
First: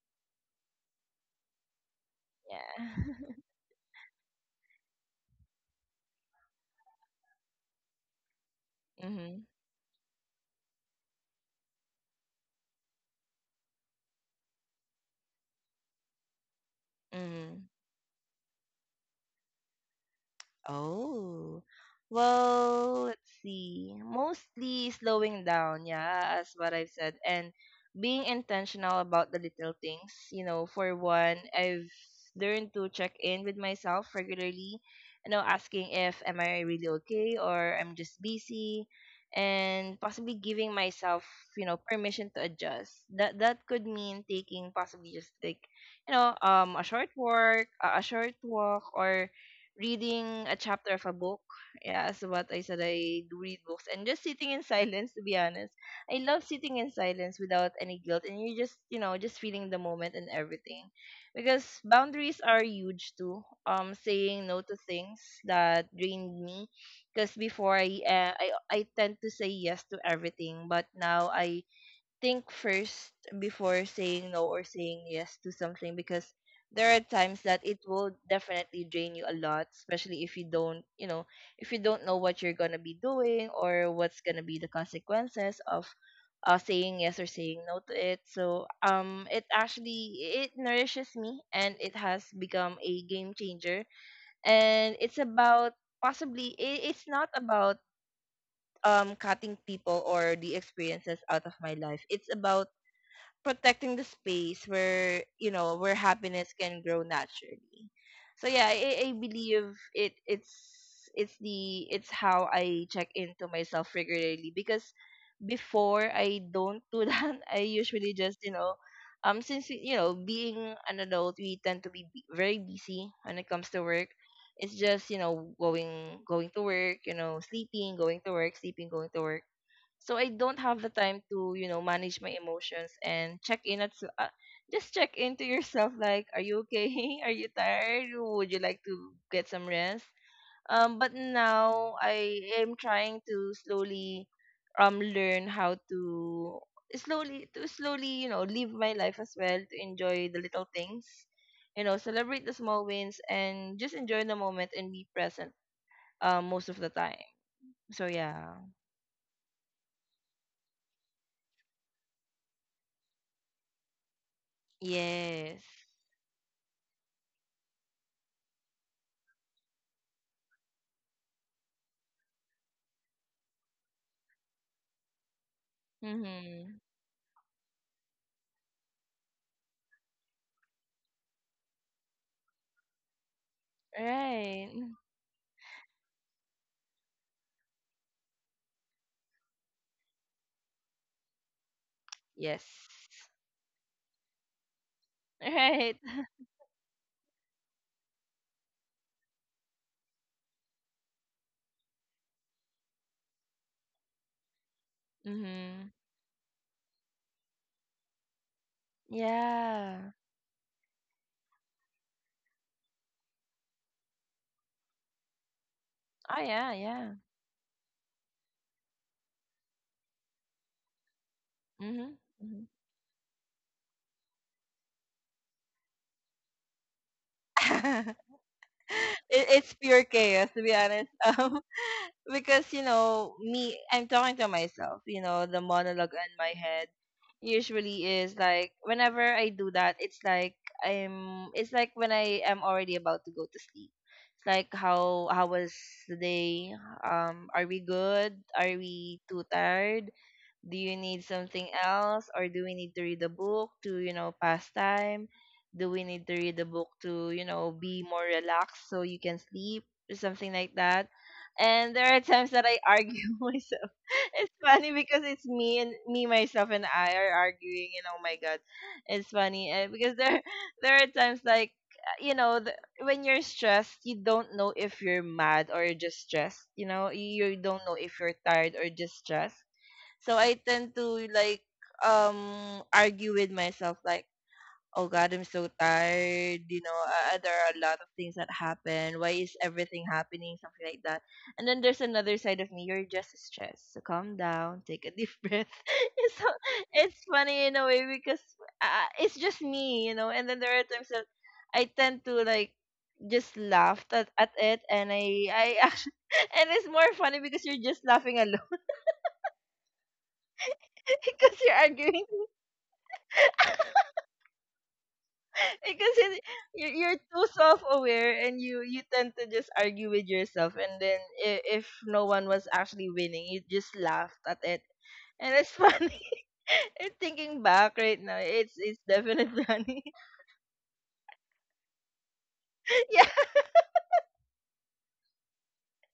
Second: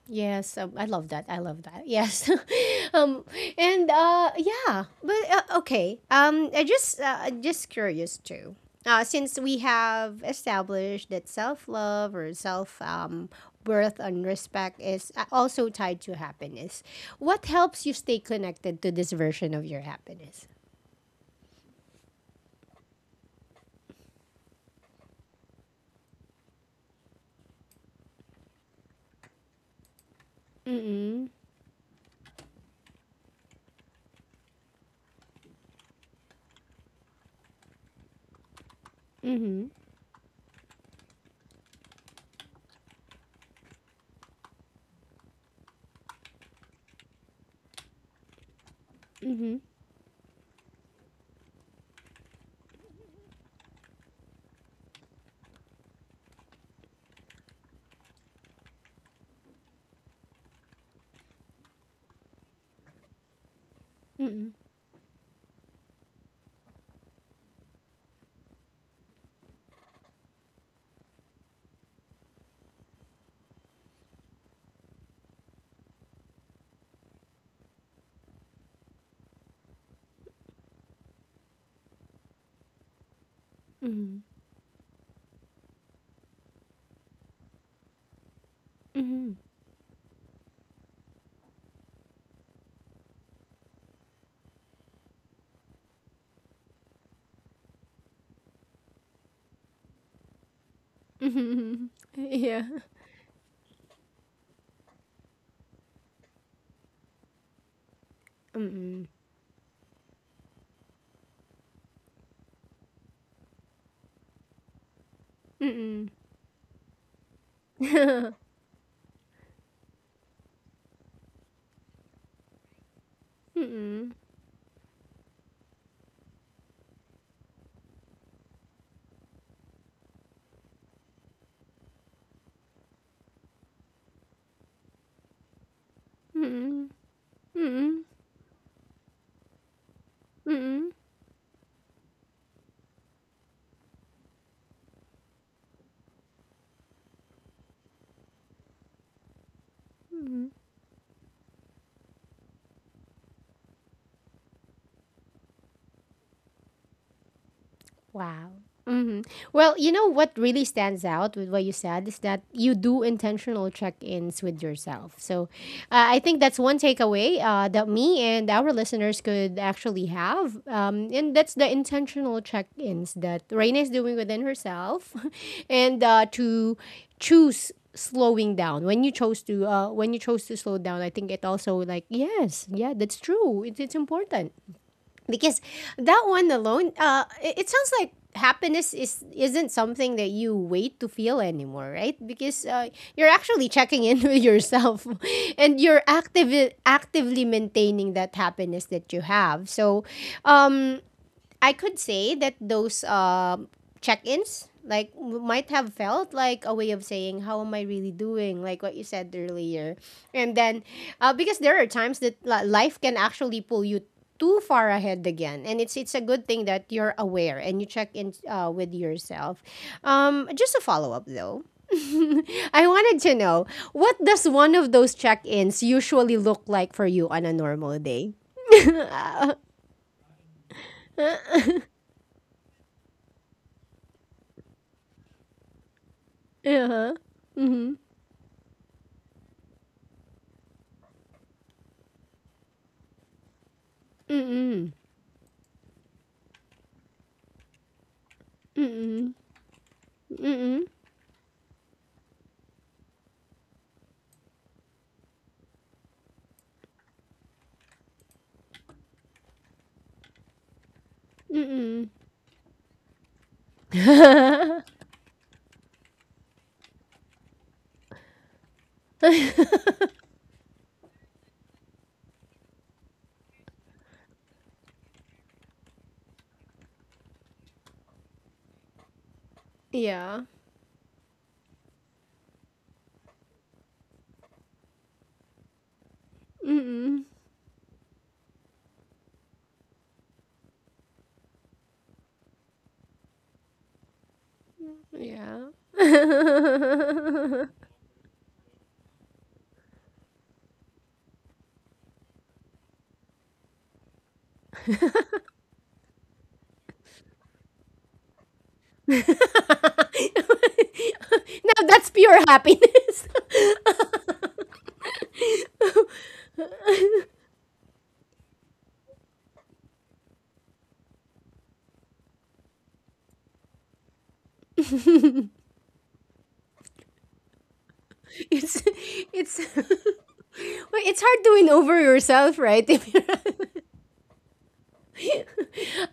[SPEAKER 1] yes, I love that. I love that. Yes, um,
[SPEAKER 2] Yeah.
[SPEAKER 1] and, yeah, but, okay. I just curious too. Since
[SPEAKER 2] Mhm.
[SPEAKER 1] we have established that self love or self, worth and respect is, also tied to happiness, what
[SPEAKER 2] Mhm.
[SPEAKER 1] helps you stay connected to this version of your happiness?
[SPEAKER 2] Oh, well, let's see. Mostly slowing down, yeah, as what I've said, and being intentional about the little things. You know, for
[SPEAKER 1] Mm.
[SPEAKER 2] one, I've learned to check in with myself regularly, you know, asking if am I really okay or I'm just busy,
[SPEAKER 1] Mm.
[SPEAKER 2] and possibly giving myself, you know, permission to adjust. That could mean taking possibly just like, you know, a short walk, or
[SPEAKER 1] Mm.
[SPEAKER 2] reading a chapter of a book. Yeah, as what I said, I do read books and just sitting in silence. To be honest, I love sitting in silence without any guilt, and you just, you know, just feeling the moment and everything, because boundaries are huge too. Saying
[SPEAKER 1] Mm.
[SPEAKER 2] no to things that drained me, because before I tend to say yes to everything, but now I think first before saying no or saying yes to something, because there are times that it will definitely drain you a lot, especially if you don't, you know, if you don't know what you're gonna be doing
[SPEAKER 1] Mm.
[SPEAKER 2] or what's
[SPEAKER 1] Mm.
[SPEAKER 2] gonna be the consequences of, saying yes or saying no to it. So
[SPEAKER 1] Mm.
[SPEAKER 2] it actually it nourishes me and it has become a game changer. And it's about possibly it's not about cutting people or the experiences out of my
[SPEAKER 1] Mm.
[SPEAKER 2] life. It's
[SPEAKER 1] Yeah.
[SPEAKER 2] about protecting the space where, you know, where happiness can grow naturally. So
[SPEAKER 1] Mm.
[SPEAKER 2] yeah,
[SPEAKER 1] Mm.
[SPEAKER 2] I believe it it's the it's how I check into myself regularly, because before
[SPEAKER 1] Mm.
[SPEAKER 2] I don't do that, I usually
[SPEAKER 1] Mm.
[SPEAKER 2] just, you know, since, you know, being an adult we tend to be very busy when it comes to work.
[SPEAKER 1] Mm.
[SPEAKER 2] It's just, you know, going to work, you know, sleeping, going to work, sleeping, going to work. So I don't have the time to, you know, manage my emotions and check in at just check into yourself like, are you
[SPEAKER 1] Mm-mm.
[SPEAKER 2] okay, are you
[SPEAKER 1] Mm-mm.
[SPEAKER 2] tired, would you like to get some rest.
[SPEAKER 1] Mm-mm.
[SPEAKER 2] But now I am trying to slowly learn how to slowly, you know, live my life as well, to enjoy the
[SPEAKER 1] Mm-mm.
[SPEAKER 2] little things, you know, celebrate the small wins and just enjoy the moment and be present most of the time. So
[SPEAKER 1] Wow.
[SPEAKER 2] yeah.
[SPEAKER 1] hmm Well, you know what really stands out with what you said is that you do intentional check-ins with yourself. So,
[SPEAKER 2] Yes.
[SPEAKER 1] I think that's one takeaway, that me and our listeners could actually have, and that's the intentional check-ins that Raina is doing within herself, and, to
[SPEAKER 2] Mhm.
[SPEAKER 1] choose slowing down. When you chose to, when you chose to slow down, I think it also like, yes, yeah, that's true, it's important,
[SPEAKER 2] Right.
[SPEAKER 1] because that one alone, it sounds like happiness is isn't something that you wait to feel anymore, right, because,
[SPEAKER 2] Yes.
[SPEAKER 1] you're actually checking in with yourself, and
[SPEAKER 2] Right.
[SPEAKER 1] you're actively maintaining that happiness that you have. So, um I could say that those, check-ins, like, might
[SPEAKER 2] Mm-hmm.
[SPEAKER 1] have felt like a way of saying, how am I really doing, like what you said earlier.
[SPEAKER 2] Yeah.
[SPEAKER 1] And then, because there are times that life can actually pull you too far ahead again, and it's a
[SPEAKER 2] Oh
[SPEAKER 1] good thing
[SPEAKER 2] yeah,
[SPEAKER 1] that you're
[SPEAKER 2] yeah.
[SPEAKER 1] aware and you check in, with yourself. Just a follow-up though,
[SPEAKER 2] Mm-hmm.
[SPEAKER 1] I wanted to know, what does one of those check-ins usually look like for you on a normal
[SPEAKER 2] Hmm.
[SPEAKER 1] day?
[SPEAKER 2] It, it's pure chaos to be honest. Because you know me, I'm talking to myself, you know, the monologue in my head
[SPEAKER 1] Uh-huh. Mm-hmm.
[SPEAKER 2] usually is like, whenever I do that, it's like I'm it's like when I am already about to go to sleep, it's like how was the day, are we good, are we too tired, do
[SPEAKER 1] Mm-hmm.
[SPEAKER 2] you need something else, or do we need to read a book to, you know, pass time, do we need to read a book to, you know, be more relaxed so you can sleep, or something like that. And there are times that I argue myself. It's funny because it's me and me, myself and I are arguing, and oh my god, it's funny, because there there are times like, you know, when you're stressed you don't know if you're mad or you're just stressed, you know, you don't know if you're tired or just stressed. So
[SPEAKER 1] Yeah.
[SPEAKER 2] I tend to like, argue with myself like, oh god, I'm so tired, you know,
[SPEAKER 1] Mm-mm.
[SPEAKER 2] there are a lot of things that happen, why is everything happening, something like that. And then there's another side of me, you're just stressed, so calm down. Take a deep breath.
[SPEAKER 1] Yeah.
[SPEAKER 2] it's so, it's
[SPEAKER 1] Now,
[SPEAKER 2] funny in a way because, it's just me, you know. And then there are times that I tend to like just laugh at it, and I actually and it's more funny because you're just laughing alone because you're
[SPEAKER 1] that's
[SPEAKER 2] arguing
[SPEAKER 1] pure happiness.
[SPEAKER 2] because you're too self-aware, and you tend to just argue with yourself, and then if no one was actually winning, you just laughed at it and it's funny. And thinking back right now, it's
[SPEAKER 1] it's
[SPEAKER 2] it's
[SPEAKER 1] it's
[SPEAKER 2] definitely
[SPEAKER 1] well,
[SPEAKER 2] funny.
[SPEAKER 1] it's hard to win over yourself, right? If you're,
[SPEAKER 2] Yeah,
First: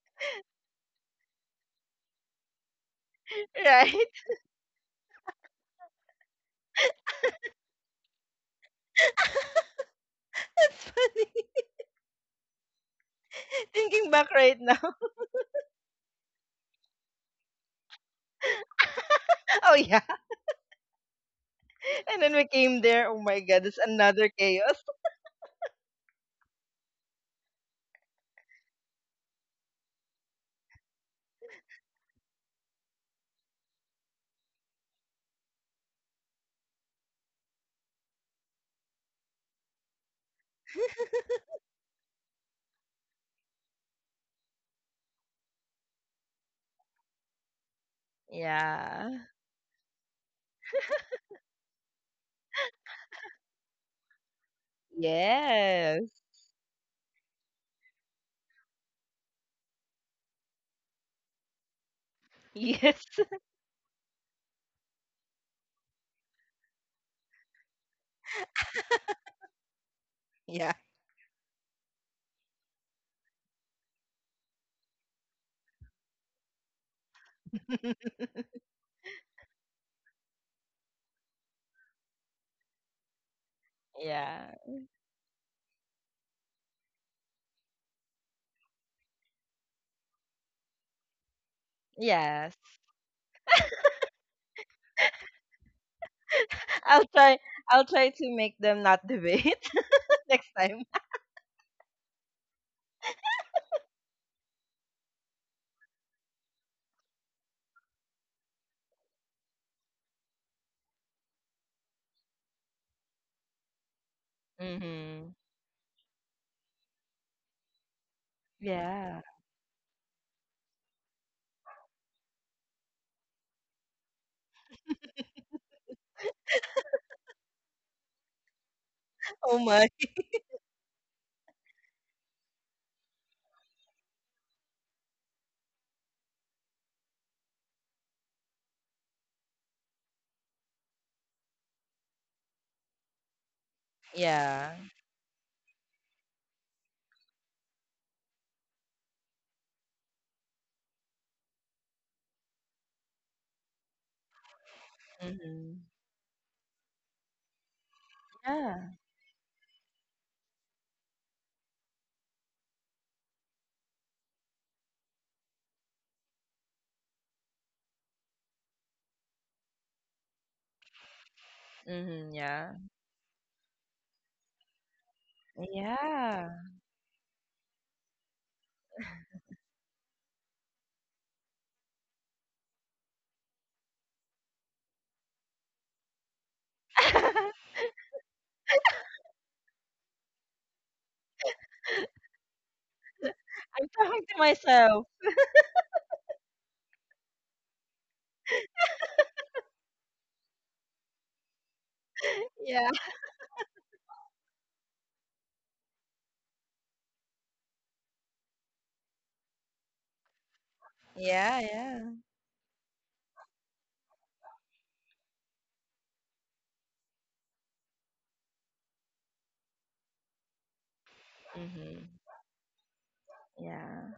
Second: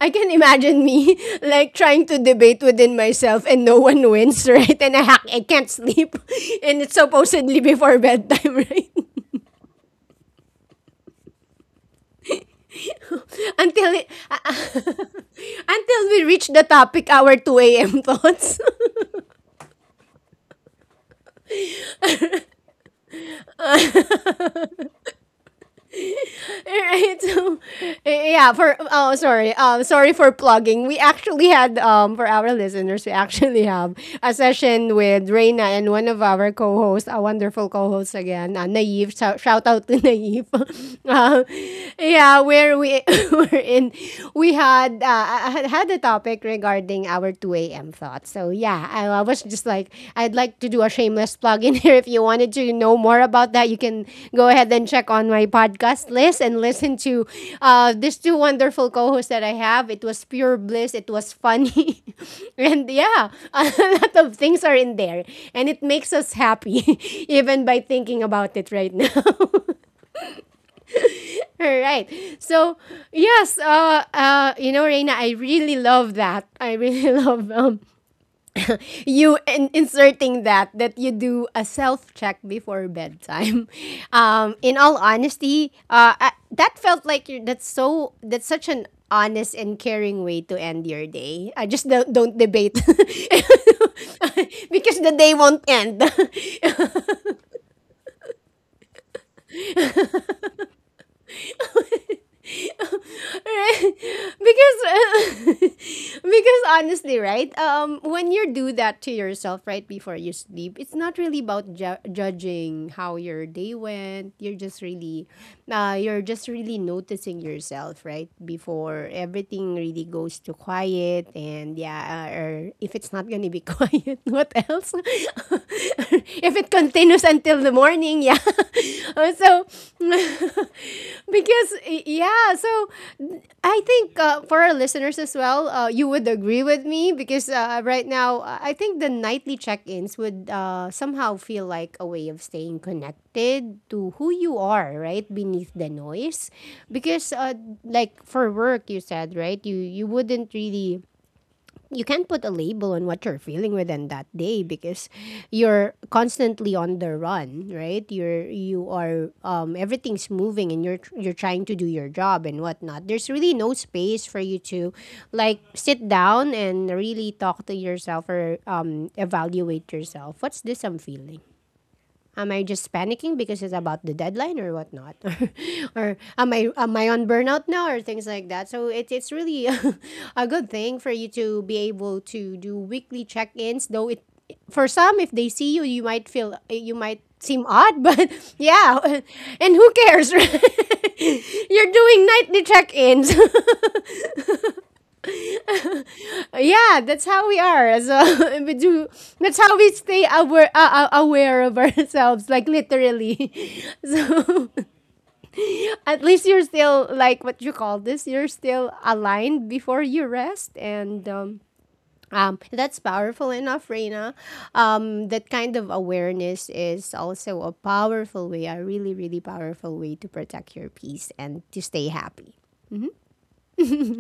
[SPEAKER 1] I can imagine me like trying to debate within myself and no
[SPEAKER 2] right.
[SPEAKER 1] one wins, right? And I hack, I can't sleep, and it's supposedly before bedtime, right?
[SPEAKER 2] It's funny
[SPEAKER 1] Until it,
[SPEAKER 2] thinking back right now.
[SPEAKER 1] until we reach the topic, our 2 a.m. thoughts.
[SPEAKER 2] Oh yeah. And then we came there, oh my god, it's another chaos.
[SPEAKER 1] Right. So, yeah, for oh, sorry. Sorry for plugging. We actually had, for our listeners, we actually have a session with Reina and one of our co-hosts, a wonderful co-host again, Naive. Shout, out to Naive. uh, yeah, where we were in we had, a topic regarding our 2 a.m. thought. So yeah, I,
[SPEAKER 2] Yeah.
[SPEAKER 1] I was just like, I'd like to do a shameless plug in here. If you wanted to know more about that, you can go ahead and check on my podcast
[SPEAKER 2] Yes.
[SPEAKER 1] list and listen to, these two wonderful co-hosts that I have. It was pure bliss. It was funny, and
[SPEAKER 2] Yes.
[SPEAKER 1] yeah, a lot of things are in there, and it makes us happy even by thinking about it right now.
[SPEAKER 2] Yeah.
[SPEAKER 1] All right, so yes, you know, Reina, I really love that. I really love, you inserting that you do a self check before bedtime.
[SPEAKER 2] Yeah.
[SPEAKER 1] In all honesty, that felt like you, that's so, that's such an honest and caring way to end your day. I just don't
[SPEAKER 2] Yeah.
[SPEAKER 1] debate because the day won't end.
[SPEAKER 2] I'll try, I'll try to make them not debate next time.
[SPEAKER 1] Right. Because because honestly, right, when you do that to yourself right before you sleep, it's not really about judging how your day went. You're just really
[SPEAKER 2] Mm-hmm.
[SPEAKER 1] you're just really noticing yourself right before
[SPEAKER 2] Yeah.
[SPEAKER 1] everything really goes to quiet. And yeah, or if it's not gonna be quiet, what else if it continues until the morning, yeah. Uh,
[SPEAKER 2] Oh
[SPEAKER 1] so
[SPEAKER 2] my.
[SPEAKER 1] because yeah, so I think for our listeners as well, you would agree with me because right now, I think the nightly check-ins would somehow feel like a way of staying connected to who you
[SPEAKER 2] Yeah.
[SPEAKER 1] are right beneath the noise. Because like for work you said, right, you wouldn't really, you can't put a label on what you're feeling within that day because
[SPEAKER 2] Mm-hmm.
[SPEAKER 1] you're constantly on the run, right? You
[SPEAKER 2] Yeah.
[SPEAKER 1] are everything's moving and you're trying to do your job and whatnot. There's really no space for you to like sit down and really talk to yourself or evaluate yourself, what's this I'm feeling?
[SPEAKER 2] Mm-hmm.
[SPEAKER 1] Am I
[SPEAKER 2] Yeah.
[SPEAKER 1] just panicking because it's about the deadline or whatnot? Or
[SPEAKER 2] Yeah.
[SPEAKER 1] am I on burnout now, or things like that? So it's really a good thing for you to be able to do weekly check-ins, though it, for some, if they see you, you might feel you might
[SPEAKER 2] I'm
[SPEAKER 1] seem odd, but yeah. And who cares? Right? You're doing nightly check-ins.
[SPEAKER 2] talking to myself.
[SPEAKER 1] Yeah, that's how we are. So we do. That's how we stay aware, aware of ourselves, like
[SPEAKER 2] Yeah.
[SPEAKER 1] literally. So at least you're still like, what you call this, you're still aligned before you rest, and
[SPEAKER 2] Yeah. Yeah.
[SPEAKER 1] that's powerful enough, Reina. That kind of awareness is also a powerful way, a really, really powerful way to protect your peace and to
[SPEAKER 2] Mm-hmm.
[SPEAKER 1] stay happy.
[SPEAKER 2] Yeah.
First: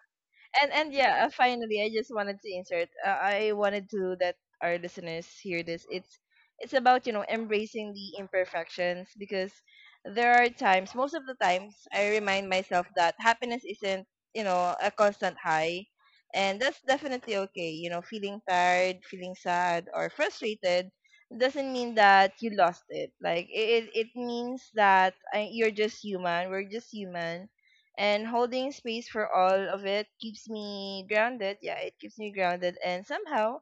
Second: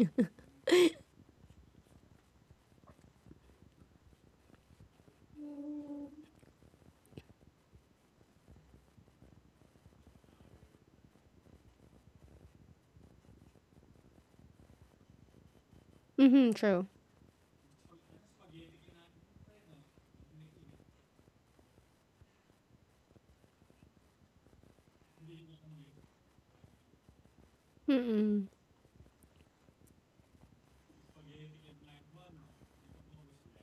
[SPEAKER 2] And yeah, finally I just wanted to insert, I wanted to that our listeners hear this. It's about, you know, embracing the imperfections, because there are times, most of the times, I remind myself that happiness isn't, you know, a constant high,
[SPEAKER 1] Mm-hmm,
[SPEAKER 2] and that's
[SPEAKER 1] true.
[SPEAKER 2] definitely okay, you know. Feeling tired, feeling sad or frustrated doesn't mean that you lost it. Like it means that, you're just human, we're just human, and
[SPEAKER 1] Mm-mm.
[SPEAKER 2] holding space for all of it keeps me grounded. Yeah, it keeps me grounded, and somehow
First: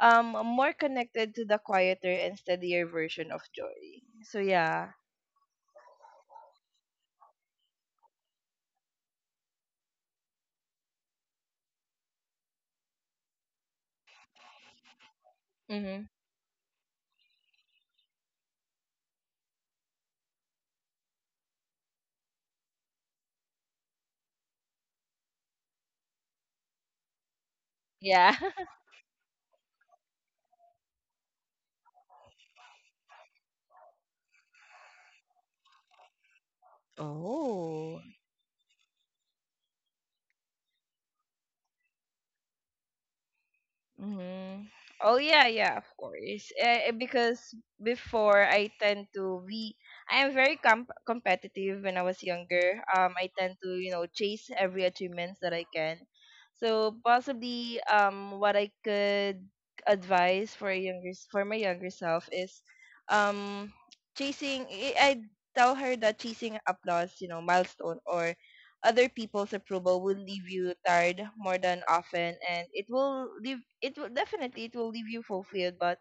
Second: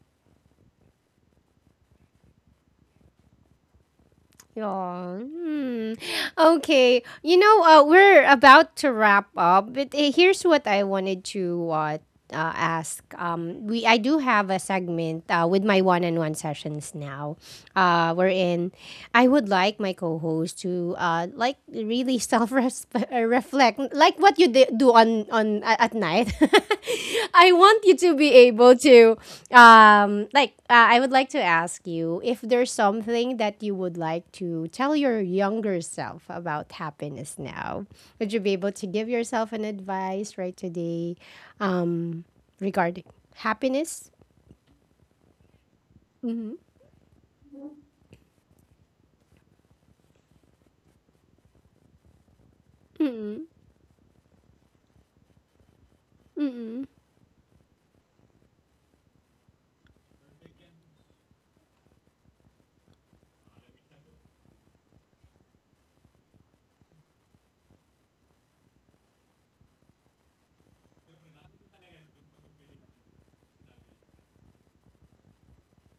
[SPEAKER 2] I'm more connected to the quieter and steadier version of joy. So yeah.
[SPEAKER 1] Yeah. Hmm. Okay. You know, we're about to wrap up, but here's what I wanted to ask. We I do have a segment with my
[SPEAKER 2] Mhm.
[SPEAKER 1] one-on-one sessions now, wherein I would like my co-host to like really self-reflect, reflect like what you do on at night. I want you to be
[SPEAKER 2] Yeah.
[SPEAKER 1] able to like I would like to ask you if there's something that you would like to tell your younger self about happiness now.
[SPEAKER 2] Oh.
[SPEAKER 1] Would you be able to give yourself an advice right today, um, regarding happiness?
[SPEAKER 2] Mm-hmm. Oh yeah, yeah, of course.
[SPEAKER 1] Mm-hmm.
[SPEAKER 2] Eh, eh, because before I tend to be, I am very competitive when I was younger. I
[SPEAKER 1] Mm-hmm.
[SPEAKER 2] tend to, you know, chase every achievements that I can.
[SPEAKER 1] Mm-hmm.
[SPEAKER 2] So possibly what I could advise for a younger for my younger self is, um, chasing. I tell her that chasing applause, you know, milestone or other people's approval will leave you tired more than often, and it will definitely, it will leave you fulfilled, but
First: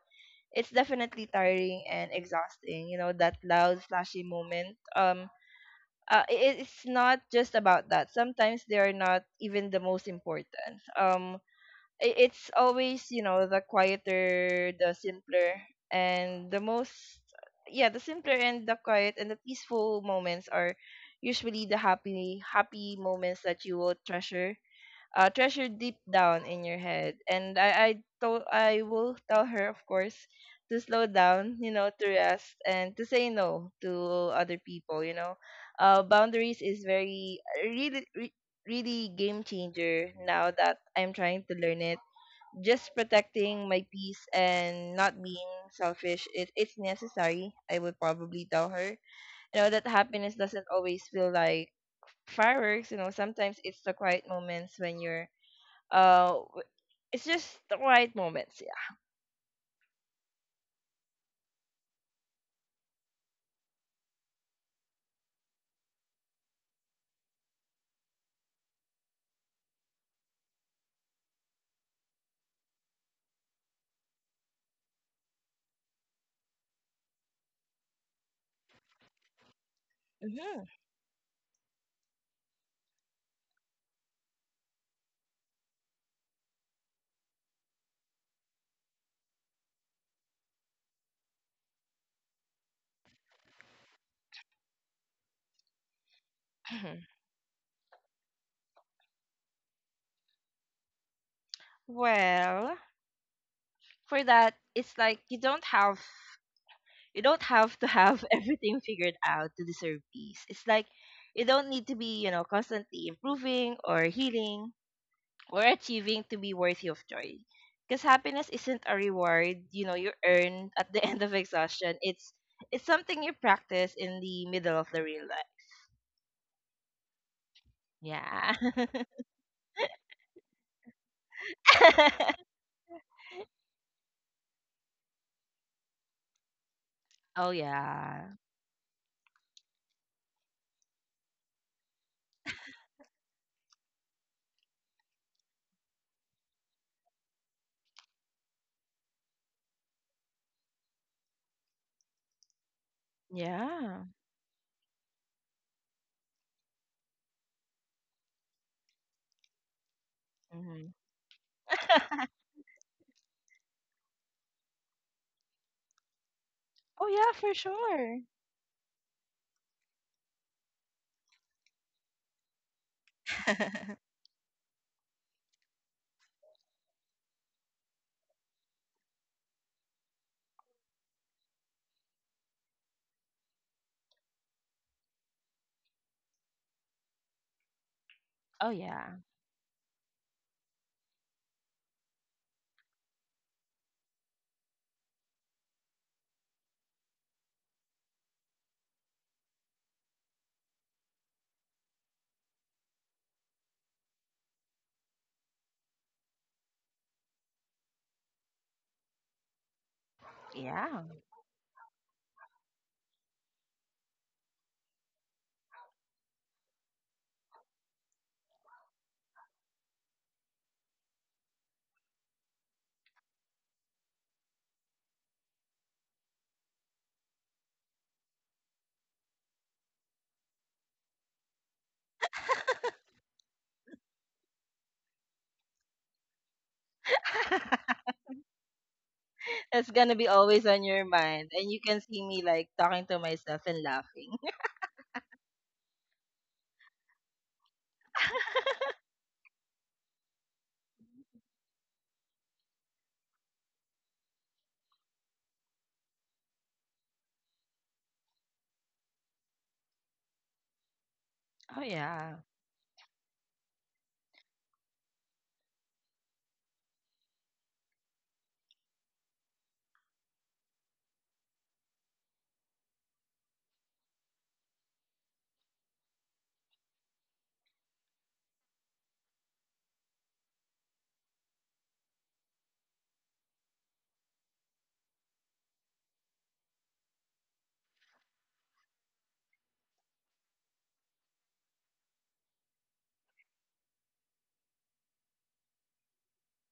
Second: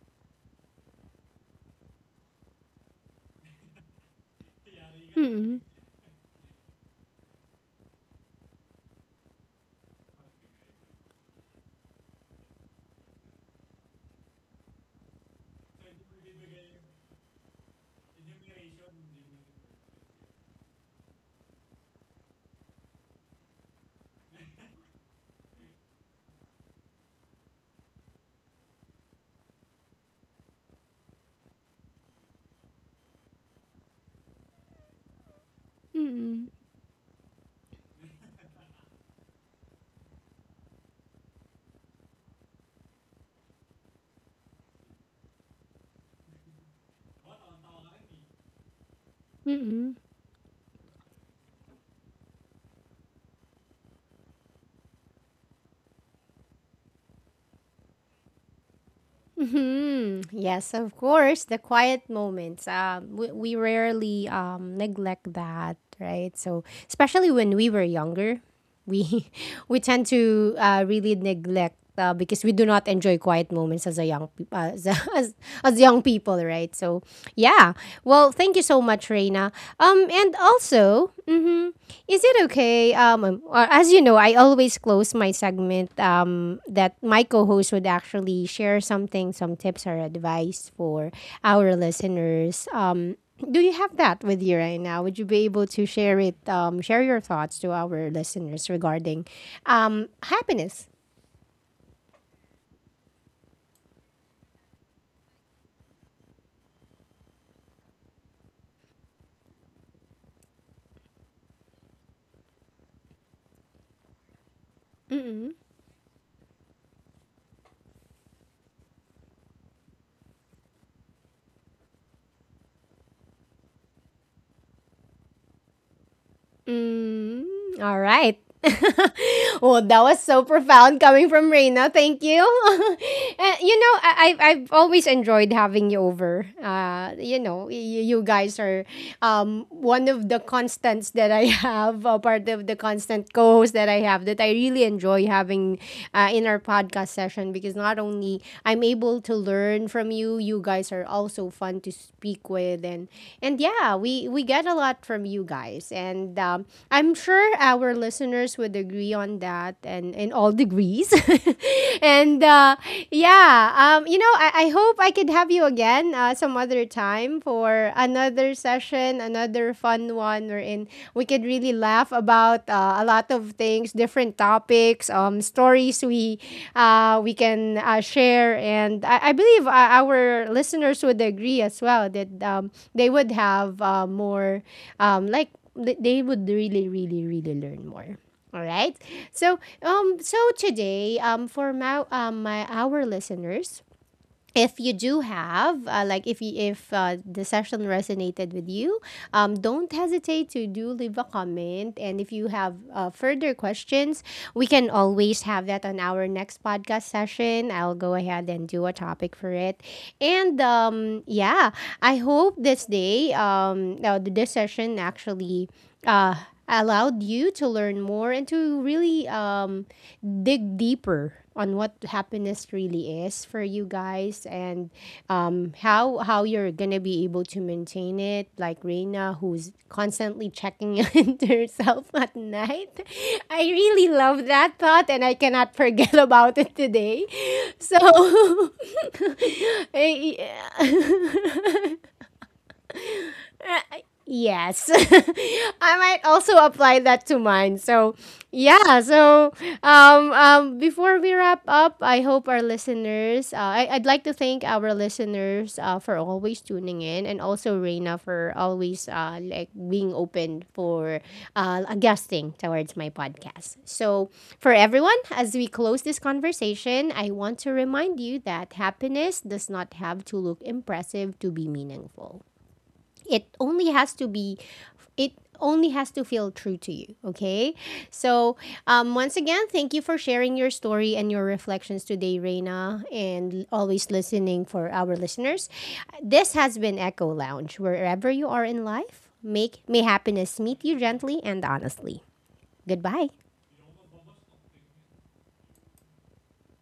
[SPEAKER 2] it's definitely tiring and exhausting. You know that loud flashy moment,
[SPEAKER 1] Mm-hmm.
[SPEAKER 2] it's not just about that. Sometimes they are not even the most important. It's always, you know, the quieter, the simpler, and the most, yeah, the simpler and the quiet and the peaceful moments are usually the happy, happy moments that you will treasure, treasure deep down in your head. And I will tell her, of course, to slow down, you know, to rest and to say no to other people, you know,
[SPEAKER 1] Mm-hmm.
[SPEAKER 2] boundaries is very, really really game changer now that I'm trying to learn it, just protecting my peace and not being selfish. It, it's necessary. I would probably tell her, you know, that
[SPEAKER 1] Mm-hmm.
[SPEAKER 2] happiness doesn't always feel like fireworks, you know, sometimes it's the quiet moments when you're, uh w- it's just the quiet moments. Yeah.
[SPEAKER 1] Mhm. Yes, of course, the quiet moments. We rarely neglect that, right? So especially when we were younger, we we tend to really neglect, because we do not enjoy quiet moments as a young as, as young people, right? So yeah. Well, thank you so much, Reina. And
[SPEAKER 2] Hmm.
[SPEAKER 1] also, mhm, is it okay? Or as you know, I always close my segment that my co-host would actually share something, some tips or advice for our listeners. Do you have that with you right now? Would you be able to share it? Share your thoughts to our listeners regarding happiness.
[SPEAKER 2] Well, for that it's like, you don't have, you don't have to have everything figured out to deserve peace. It's like, you don't need to be, you know, constantly improving or healing or achieving to be worthy of joy. Because happiness isn't a reward, you know, you earn at the end of exhaustion. It's something you practice in the middle of the real life.
[SPEAKER 1] Mm, all right.
[SPEAKER 2] Yeah.
[SPEAKER 1] Well, that was so profound coming from Reina. Thank you. And, you know, I've always enjoyed having you over. You
[SPEAKER 2] Oh
[SPEAKER 1] know, you
[SPEAKER 2] yeah.
[SPEAKER 1] guys are one of the constants that I have, a part of the constant co hosts that I have that I really enjoy having in our podcast session, because not only I'm able to learn from you. You guys are also fun to speak with, and yeah,
[SPEAKER 2] Yeah.
[SPEAKER 1] we get a lot from you guys, and I'm sure our listeners would agree on that, and in all
[SPEAKER 2] Mhm.
[SPEAKER 1] degrees, and yeah, you know, I hope I could have you again some other
[SPEAKER 2] Oh yeah,
[SPEAKER 1] time
[SPEAKER 2] for
[SPEAKER 1] for
[SPEAKER 2] sure.
[SPEAKER 1] another session, another fun one, wherein we could really laugh about a lot of things, different topics, stories we can share, and I believe our listeners would agree as well that they would have more like they would really, really, really learn more. All
[SPEAKER 2] Oh
[SPEAKER 1] right.
[SPEAKER 2] yeah.
[SPEAKER 1] So, so today, for my our listeners, if you do have like if you, if the session resonated with you, don't hesitate to do leave a comment, and if you have further questions, we can always have that on our next podcast session. I'll go ahead and do a topic for it. And
[SPEAKER 2] Yeah.
[SPEAKER 1] yeah, I hope this day, now this session actually allowed you to learn more and to really dig deeper on what happiness really is for you guys, and how you're gonna be able to maintain it, like Reina who's constantly checking into herself at night. I really love that thought and I cannot forget about it today. So
[SPEAKER 2] It's gonna be
[SPEAKER 1] I-
[SPEAKER 2] always on your mind, and you can see me like talking to myself and laughing.
[SPEAKER 1] yes, I might also apply that to mine. So yeah. So, before we wrap up, I hope our listeners. I'd like to thank our listeners for always tuning in, and also Reina for always like being open for
[SPEAKER 2] Oh yeah.
[SPEAKER 1] adjusting towards my podcast. So, for everyone, as we close this conversation, I want to remind you that happiness does not have to look impressive to be meaningful. It only has to be, it only has to feel true to you, okay? So once again, thank you for sharing your story and your reflections today, Reina, and always listening for our listeners. This has been Echo Lounge. Wherever you are in life, make may happiness meet you gently and honestly. Goodbye.